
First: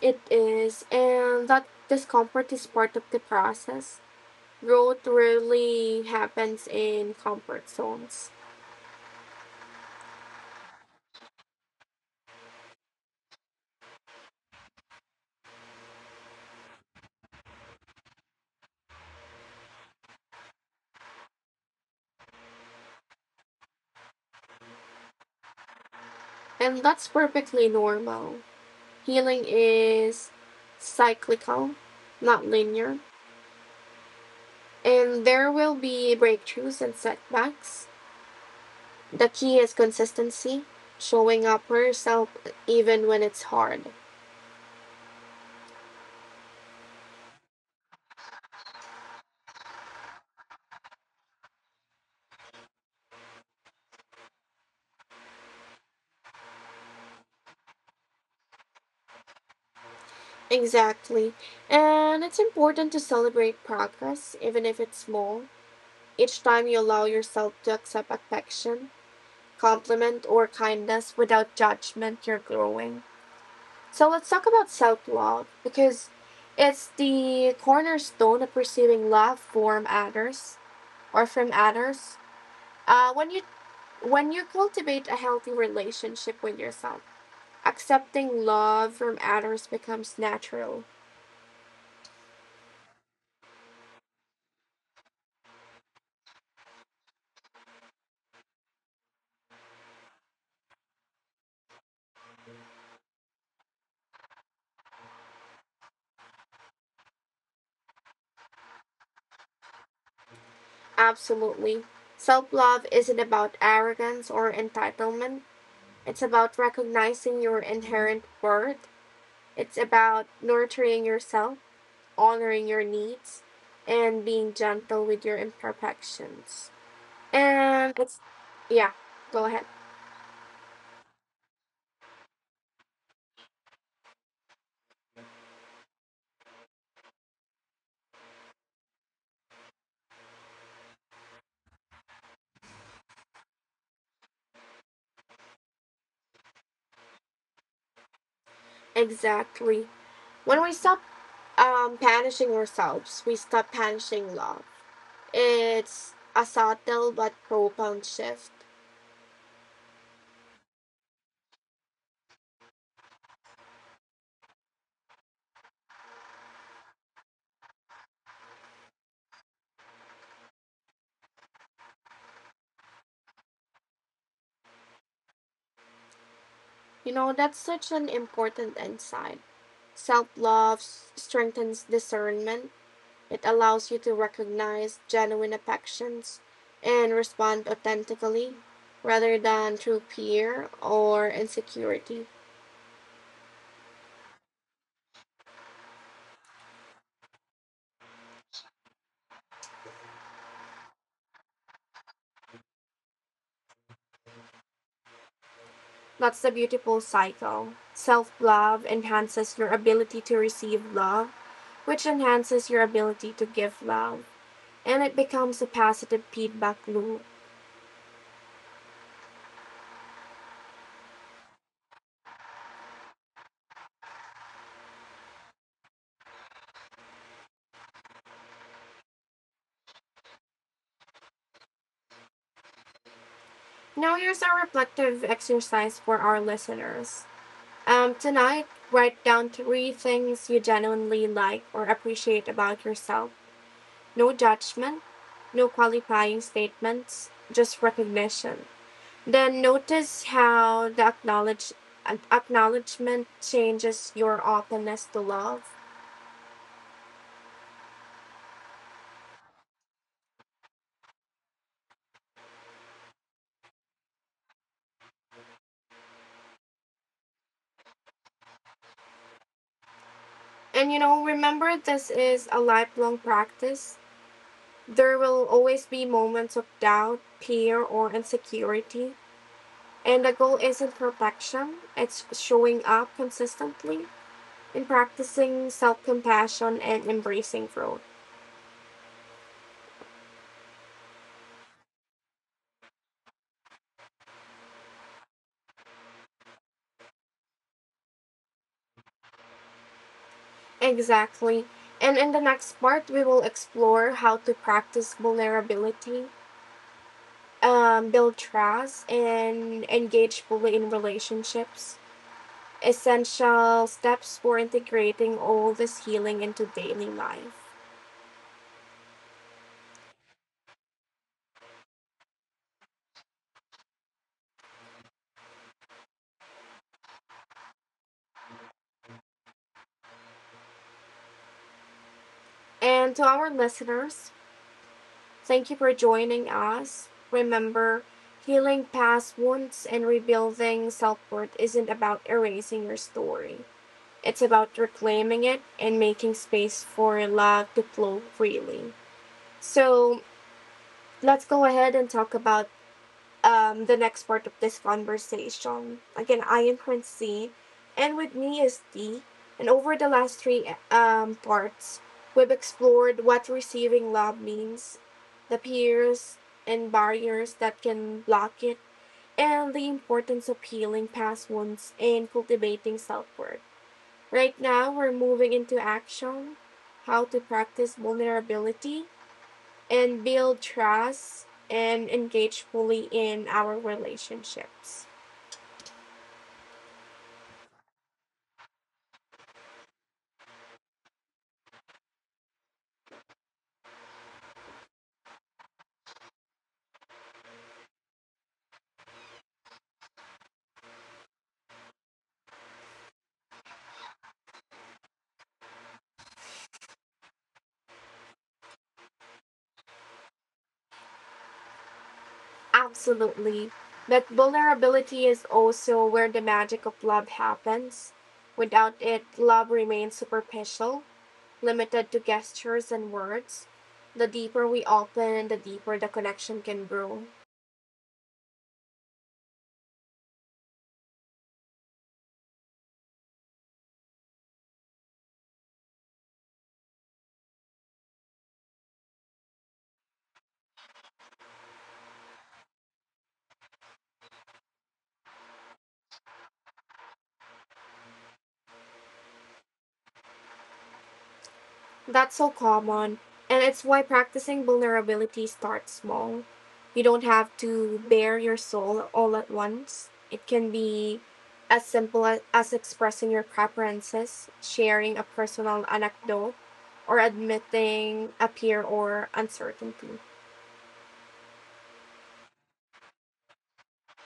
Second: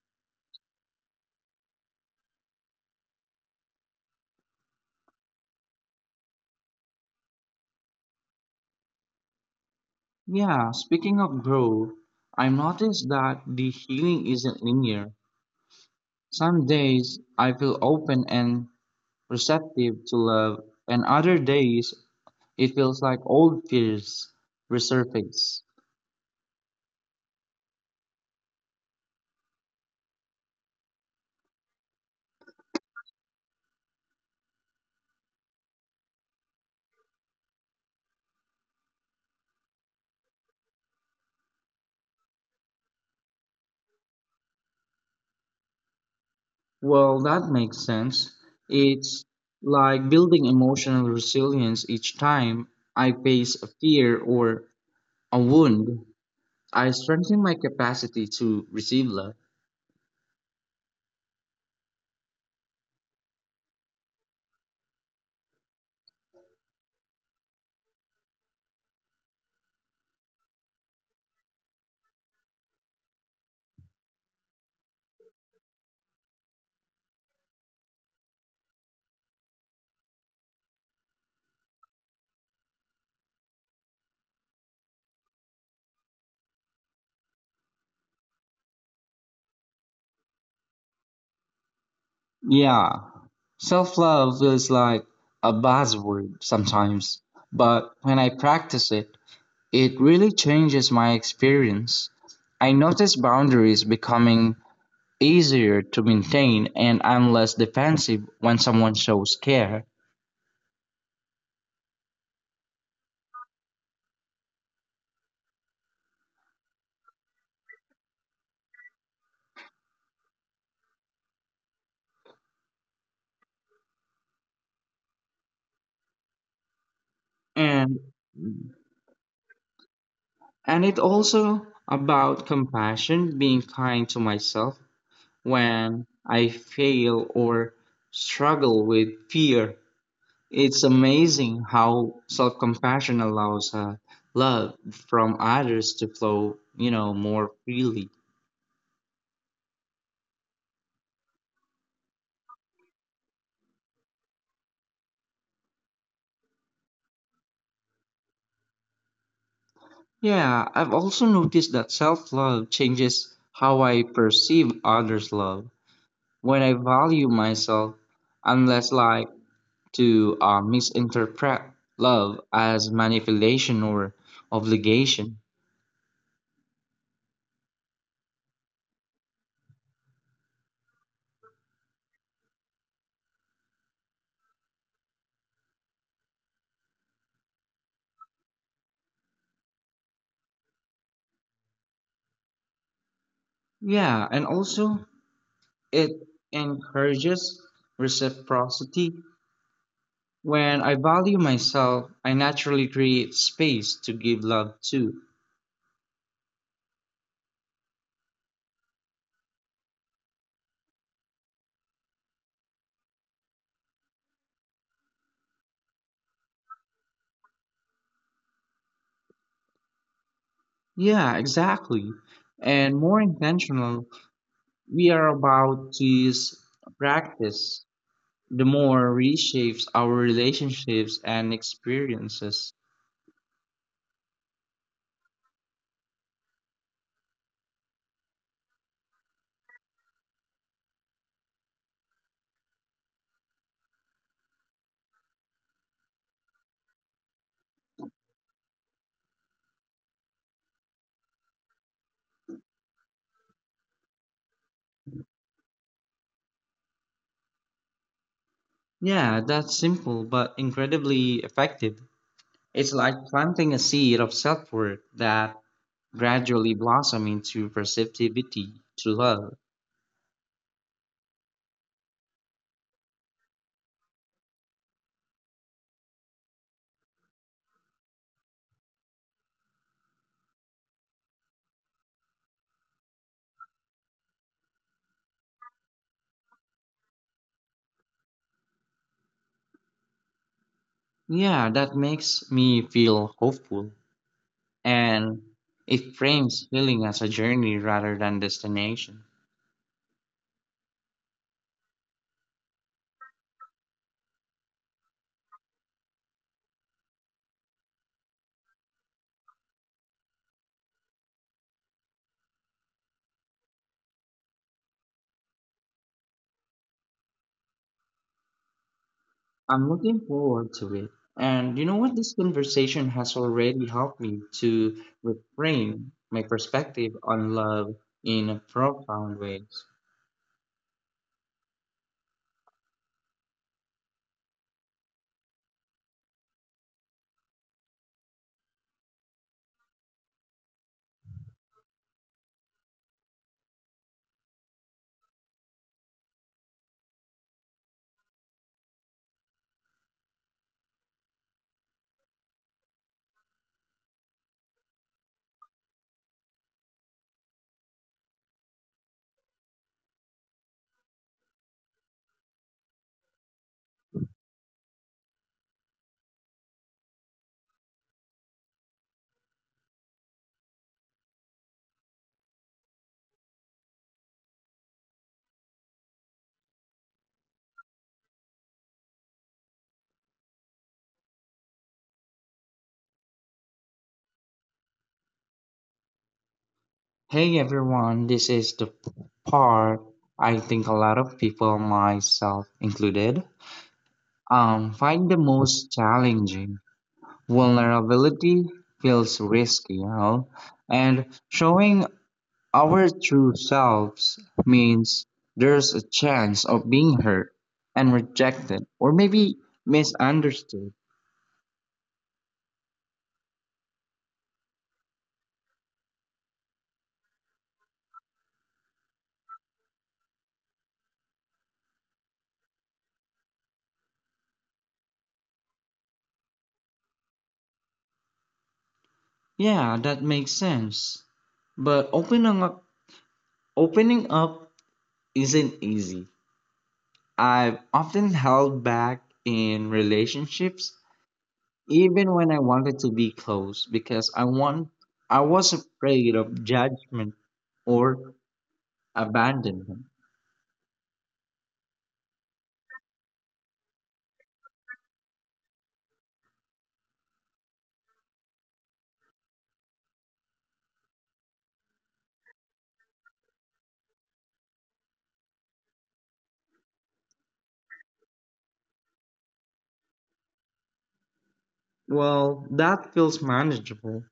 A: It is, and that discomfort is part of the process. Growth rarely happens in comfort zones,
B: Yeah, speaking of growth, I noticed that the healing isn't linear. Some days I feel open and receptive to love, and other days it feels like old fears resurface.
A: and that's perfectly normal. Healing is cyclical, not linear. And there will be breakthroughs and setbacks. The key is consistency, showing up for yourself even when it's hard.
B: Well, that makes sense. It's like building emotional resilience each time I face a fear or a wound. I strengthen my capacity to receive love.
A: Exactly. And it's important to celebrate progress, even if it's small. Each time you allow yourself to accept affection, compliment, or kindness without judgment, you're growing. So let's talk about self love because it's the cornerstone of receiving love from others. Uh, when you When you cultivate a healthy relationship with yourself, accepting love from others becomes natural.
B: Yeah, self love feels like a buzzword sometimes, but when I practice it, it really changes my experience. I notice boundaries becoming easier to maintain and I'm less defensive when someone shows care.
A: Absolutely. Self love isn't about arrogance or entitlement, it's about recognizing your inherent worth. It's about nurturing yourself, honoring your needs, and being gentle with your imperfections. And
B: And
A: it's, yeah, go ahead.
B: And it also about compassion, being kind to myself when I fail or struggle with fear. It's amazing how self compassion allows love from others to flow, you know, more freely.
A: Exactly. When we stop punishing ourselves, we stop punishing love. It's a subtle but profound shift.
B: Yeah, I've also noticed that self love changes how I perceive others' love. When I value myself, I'm less like to misinterpret love as manipulation or obligation.
A: You know, that's such an important insight. Self love strengthens discernment, it allows you to recognize genuine affections and respond authentically rather than through fear or insecurity.
B: Yeah, and also it encourages reciprocity. When I value myself, I naturally create space to give love too.
A: That's the beautiful cycle. Self love enhances your ability to receive love, which enhances your ability to give love, and it becomes a positive feedback loop.
B: Yeah, exactly. And more intentional, we are about this practice, the more reshapes our relationships and experiences.
A: Now, here's a reflective exercise for our listeners. Tonight, write down three things you genuinely like or appreciate about yourself. No judgment, no qualifying statements, just recognition. Then notice how the acknowledgement changes your openness to love.
B: Yeah, that's simple but incredibly effective. It's like planting a seed of self worth that gradually blossom into receptivity to love.
A: And you know, remember this is a lifelong practice. There will always be moments of doubt, fear, or insecurity. And the goal isn't perfection, it's showing up consistently and practicing self compassion and embracing growth.
B: Yeah, that makes me feel hopeful. And it frames healing as a journey rather than destination.
A: Exactly. And in the next part, we will explore how to practice vulnerability, build trust, and engage fully in relationships. Essential steps for integrating all this healing into daily life.
B: I'm looking forward to it. And you know what? This conversation has already helped me to reframe my perspective on love in a profound way.
A: And to our listeners, thank you for joining us. Remember, healing past wounds and rebuilding self worth isn't about erasing your story, it's about reclaiming it and making space for love to flow freely. So, let's go ahead and talk about the next part of this conversation. Again, I am Prince C, and with me is D. And over the last three parts, we've explored what receiving love means, the peers and barriers that can block it, and the importance of healing past wounds and cultivating self worth. Right now, we're moving into action: how to practice vulnerability and build trust and engage fully in our relationships.
B: Hey everyone, this is the part I think a lot of people, myself included, find the most challenging. Vulnerability feels risky, you know, and showing our true selves means there's a chance of being hurt and rejected or maybe misunderstood.
A: Absolutely. But vulnerability is also where the magic of love happens. Without it, love remains superficial, limited to gestures and words. The deeper we open, the deeper the connection can grow.
B: Yeah, that makes sense. But opening up isn't easy. I've often held back in relationships, even when I wanted to be close, because I was afraid of judgment or abandonment.
A: That's so common, and it's why practicing vulnerability starts small. You don't have to bare your soul all at once. It can be as simple as expressing your preferences, sharing a personal anecdote, or admitting a fear or uncertainty.
B: Well, that feels manageable.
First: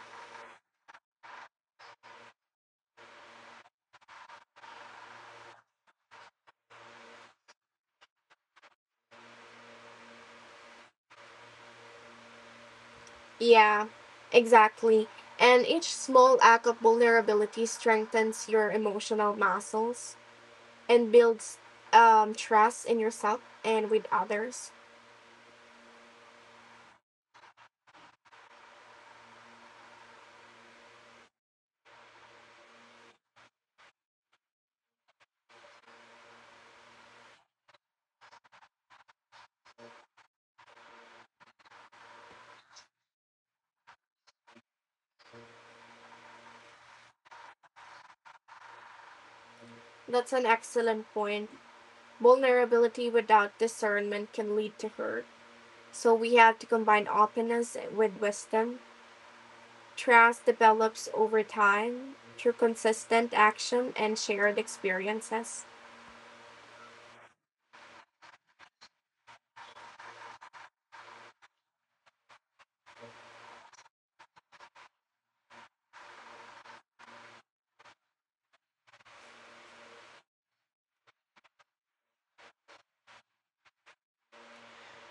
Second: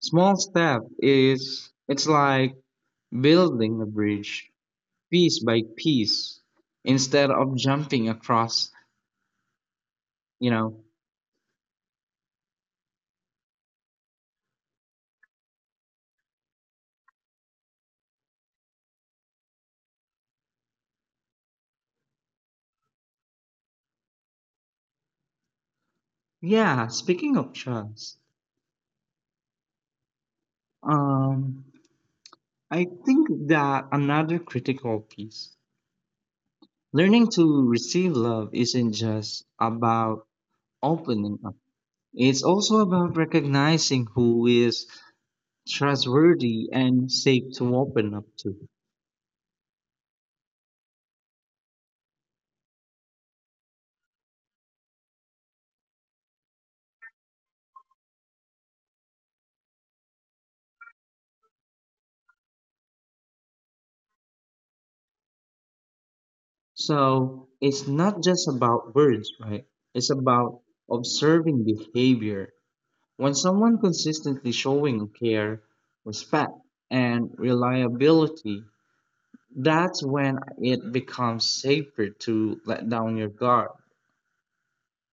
B: Small step is it's like building a bridge piece by piece instead of jumping across, you know.
A: Yeah, exactly. And each small act of vulnerability strengthens your emotional muscles and builds trust in yourself and with others.
B: Yeah, speaking of trust, um I think that another critical piece. Learning to receive love isn't just about opening up, it's also about recognizing who is trustworthy and safe to open up to.
A: That's an excellent point. Vulnerability without discernment can lead to hurt. So we have to combine openness with wisdom. Trust develops over time through consistent action and shared experiences.
B: So it's not just about words, right? It's about observing behavior. When someone consistently showing care, respect, and reliability, that's when it becomes safer to let down your guard.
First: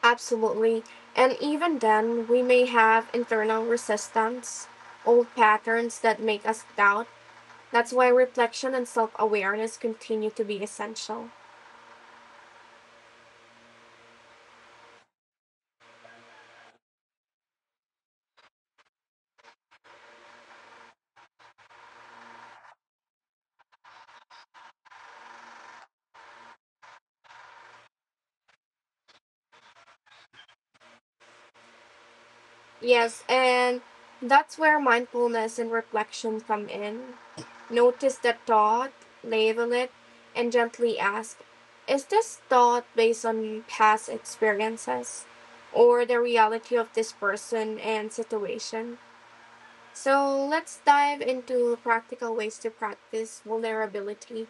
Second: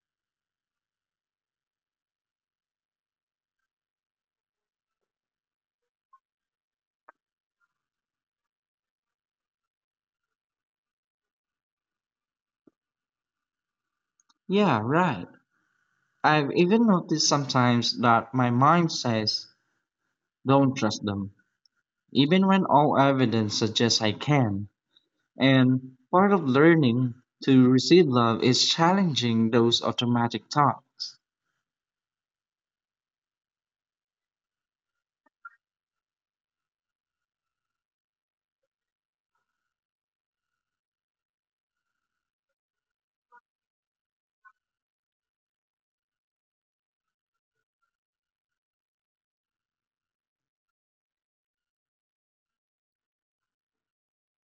A: Absolutely. And even then, we may have internal resistance, old patterns that make us doubt. That's why reflection and self awareness continue to be essential.
B: Yeah, right. I've even noticed sometimes that my mind says, don't trust them, even when all evidence suggests I can. And part of learning to receive love is challenging those automatic thoughts.
A: Yes, and that's where mindfulness and reflection come in. Notice the thought, label it, and gently ask, is this thought based on past experiences or the reality of this person and situation? So let's dive into practical ways to practice vulnerability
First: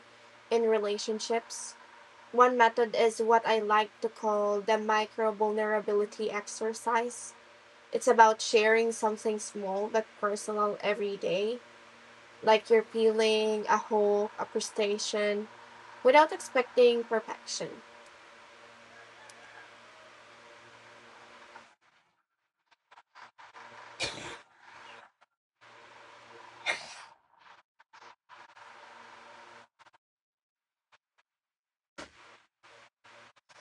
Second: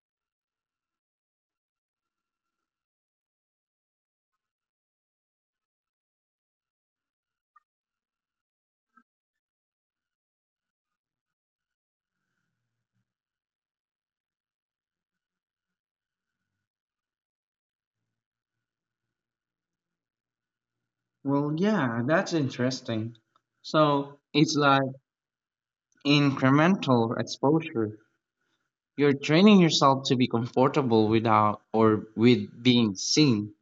A: in relationships. One method is what I like to call the micro vulnerability exercise. It's about sharing something small but personal every day, like you're peeling a crustacean without expecting perfection.
B: Well, yeah, that's interesting. So it's like incremental exposure. You're training yourself to be comfortable without or with being seen.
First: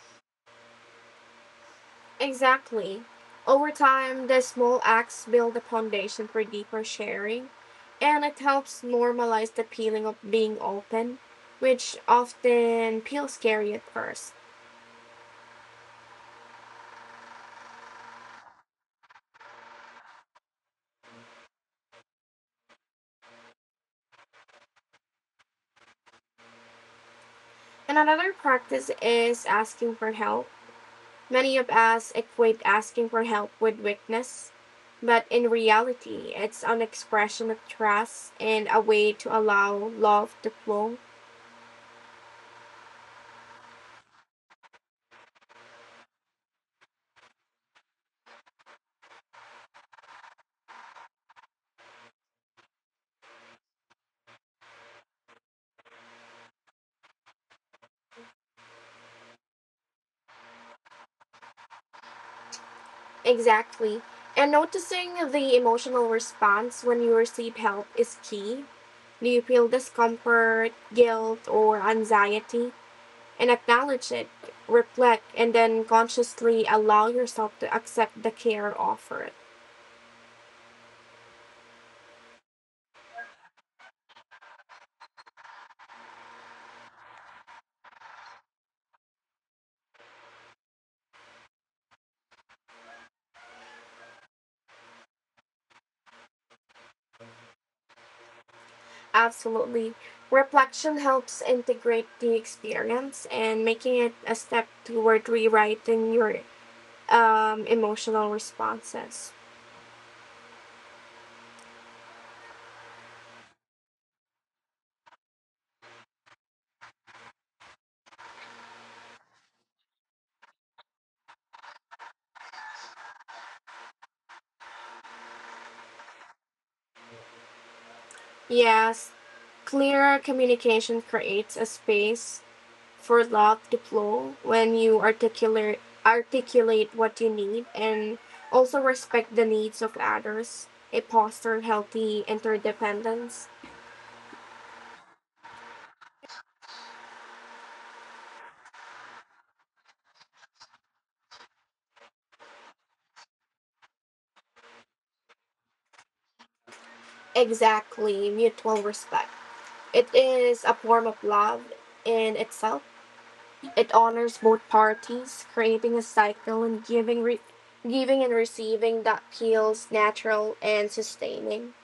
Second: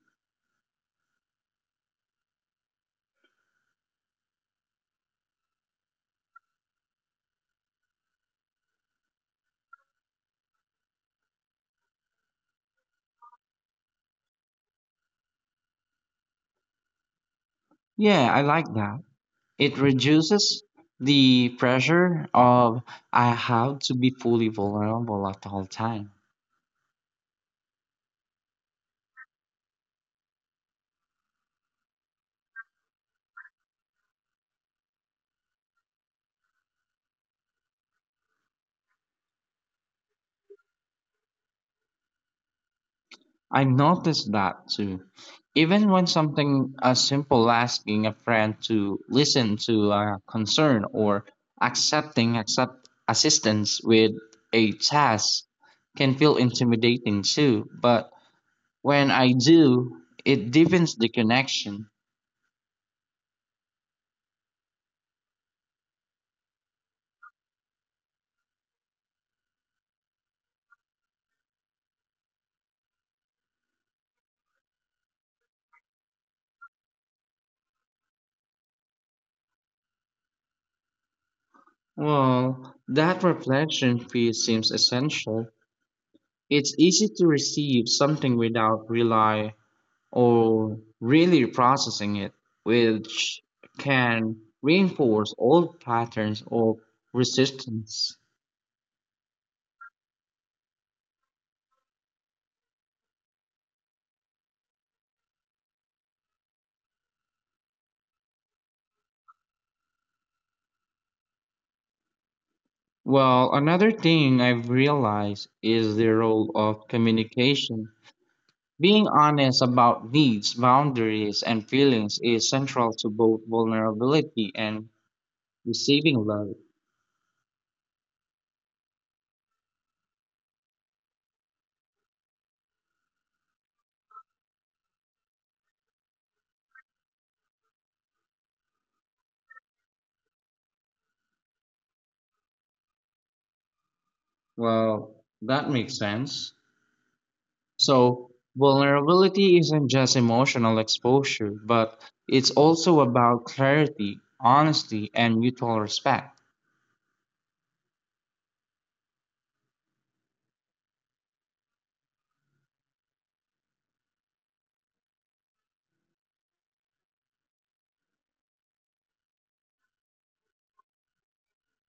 A: Exactly. Over time, the small acts build a foundation for deeper sharing, and it helps normalize the feeling of being open, which often feels scary at first.
B: Yeah, I like that. It reduces the pressure of I have to be fully vulnerable at all time.
A: And another practice is asking for help. Many of us equate asking for help with weakness, but in reality, it's an expression of trust and a way to allow love to flow.
B: I noticed that too. Even when something as simple asking a friend to listen to a concern or accepting accept assistance with a task can feel intimidating too, but when I do, it deepens the connection.
A: Exactly. And noticing the emotional response when you receive help is key. Do you feel discomfort, guilt, or anxiety? And acknowledge it, reflect, and then consciously allow yourself to accept the care offered.
B: Well, that reflection piece seems essential. It's easy to receive something without rely or really processing it, which can reinforce old patterns of resistance.
A: Absolutely. Reflection helps integrate the experience and making it a step toward rewriting your emotional responses.
B: Well, another thing I've realized is the role of communication. Being honest about needs, boundaries, and feelings is central to both vulnerability and receiving love.
A: Yes, clearer communication creates a space for love to flow when you articulate what you need and also respect the needs of others. It fosters healthy interdependence.
B: Well, that makes sense. So, vulnerability isn't just emotional exposure, but it's also about clarity, honesty, and mutual respect.
A: Exactly, mutual respect. It is a form of love in itself. It honors both parties, creating a cycle and giving and receiving that feels natural and sustaining.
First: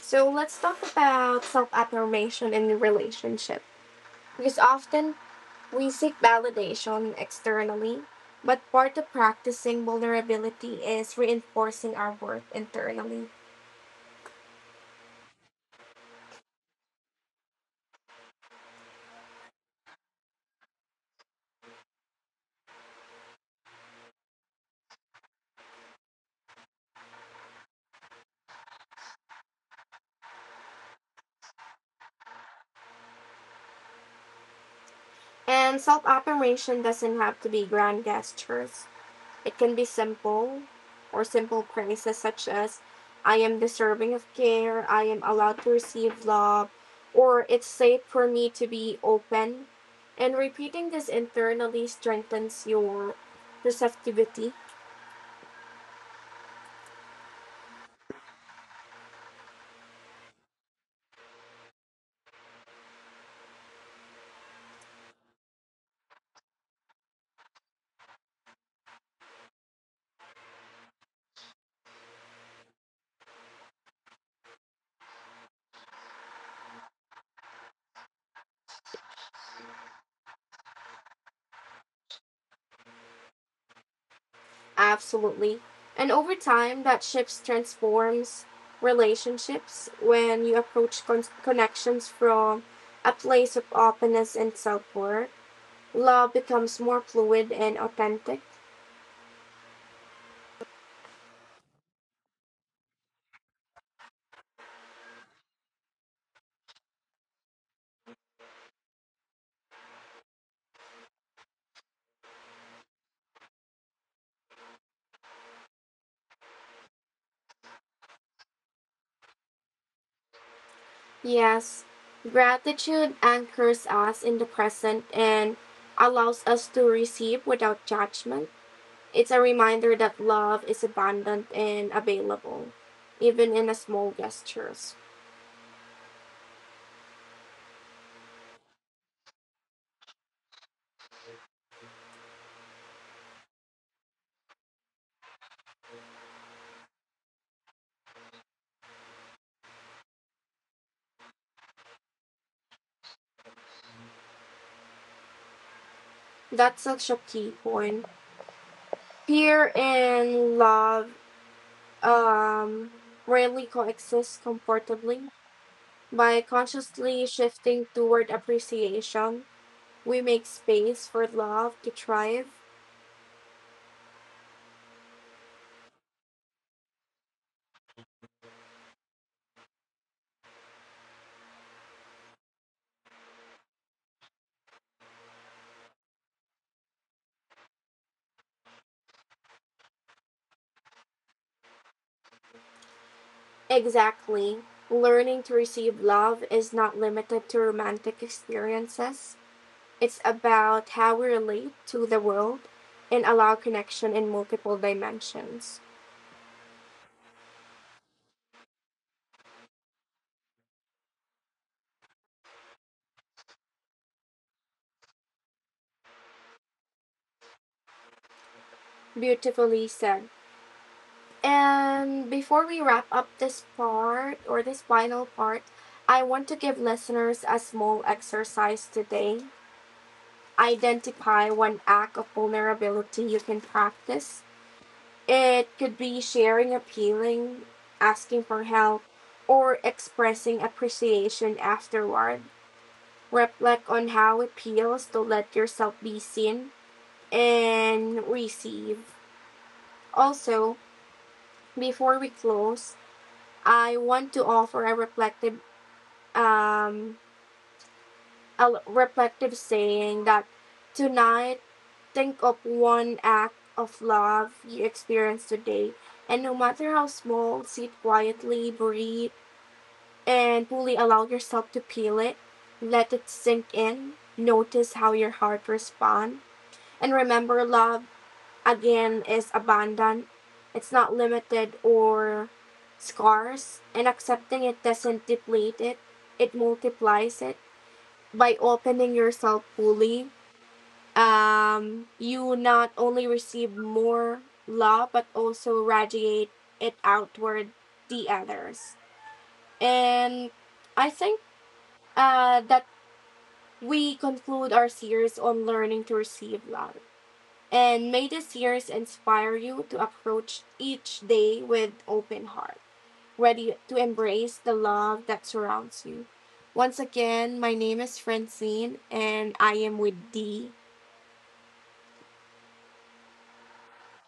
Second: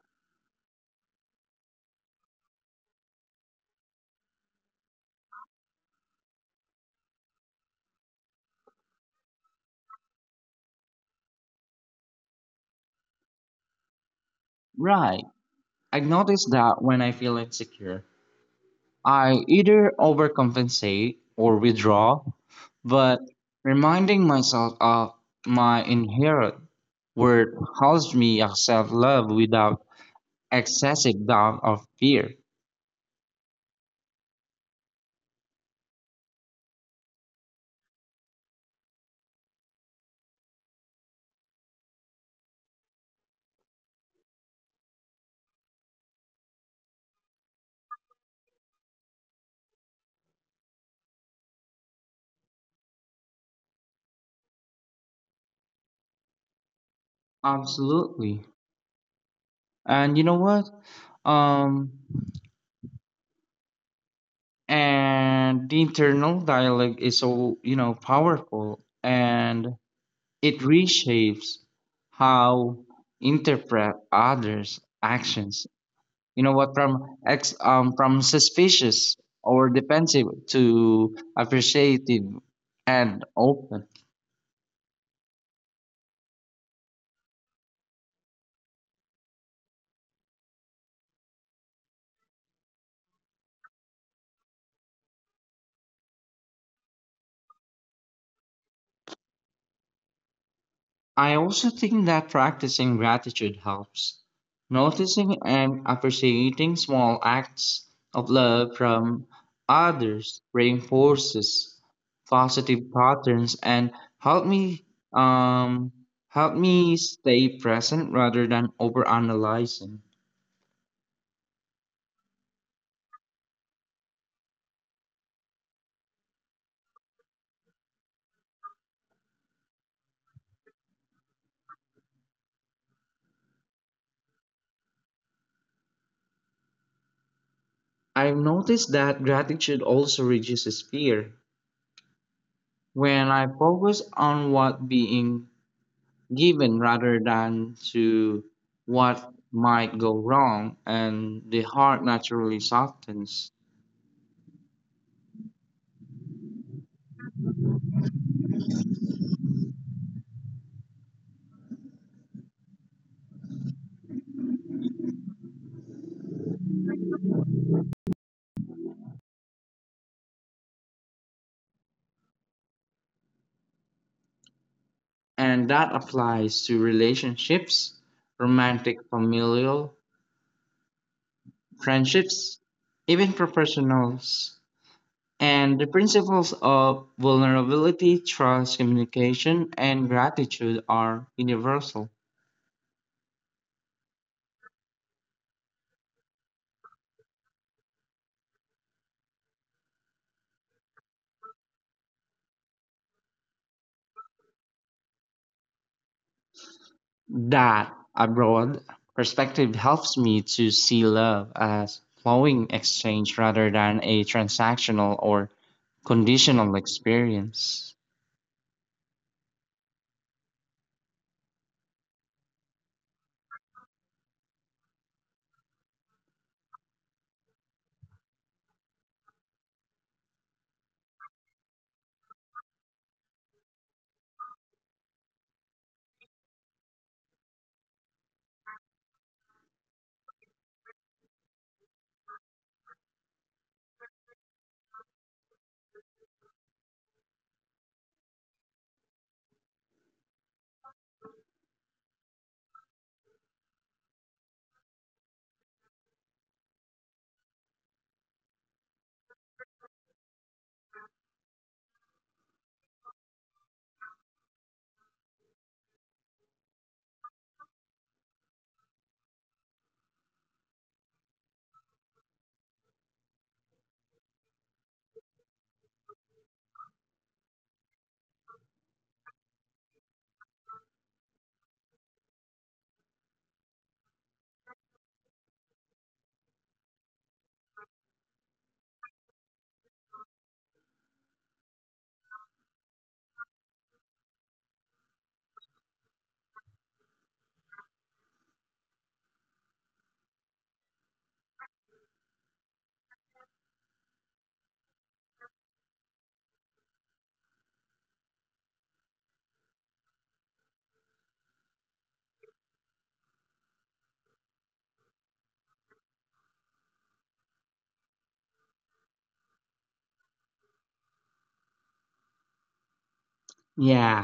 A: So let's talk about self affirmation in the relationship because often we seek validation externally, but part of practicing vulnerability is reinforcing our worth internally.
B: Right. I noticed that when I feel insecure, I either overcompensate or withdraw, but reminding myself of my inherent worth helps me accept love without excessive doubt or fear.
A: And self affirmation doesn't have to be grand gestures. It can be simple phrases such as, I am deserving of care, I am allowed to receive love, or it's safe for me to be open. And repeating this internally strengthens your receptivity.
B: Absolutely. And you know what? Um, and the internal dialogue is so you know powerful and it reshapes how interpret others actions you know what from ex from suspicious or defensive to appreciative and open.
A: Absolutely. And over time, that shift transforms relationships when you approach connections from a place of openness and self worth. Love becomes more fluid and authentic.
B: I also think that practicing gratitude helps. Noticing and appreciating small acts of love from others reinforces positive patterns and help me um, help me stay present rather than overanalyzing.
A: Yes, gratitude anchors us in the present and allows us to receive without judgment. It's a reminder that love is abundant and available, even in the small gestures.
B: I've noticed that gratitude also reduces fear. When I focus on what being given rather than to what might go wrong and the heart naturally softens.
A: That's such a key point. Fear and love um, rarely coexist comfortably. By consciously shifting toward appreciation, we make space for love to thrive.
B: And that applies to relationships, romantic, familial, friendships, even professionals, and the principles of vulnerability, trust, communication and gratitude are universal.
A: Exactly. Learning to receive love is not limited to romantic experiences. It's about how we relate to the world and allow connection in multiple dimensions.
B: That a broad perspective helps me to see love as flowing exchange rather than a transactional or conditional experience.
A: Beautifully said. And before we wrap up this part or this final part, I want to give listeners a small exercise today. Identify one act of vulnerability you can practice. It could be sharing a feeling, asking for help, or expressing appreciation afterward. Reflect on how it feels to let yourself be seen and receive. Also, before we close, I want to offer a um, reflective saying that tonight, think of one act of love you experienced today, and no matter how small, sit quietly, breathe, and fully allow yourself to peel it. Let it sink in. Notice how your heart responds. And remember, love, again, is abundant. It's not limited or scarce, and accepting it doesn't deplete it, it multiplies it. By opening yourself fully, you not only receive more love, but also radiate it outward to others. And I think that we conclude our series on learning to receive love. And may this series inspire you to approach each day with open heart, ready to embrace the love that surrounds you. Once again, my name is Francine and I am with Dee.
B: Yeah,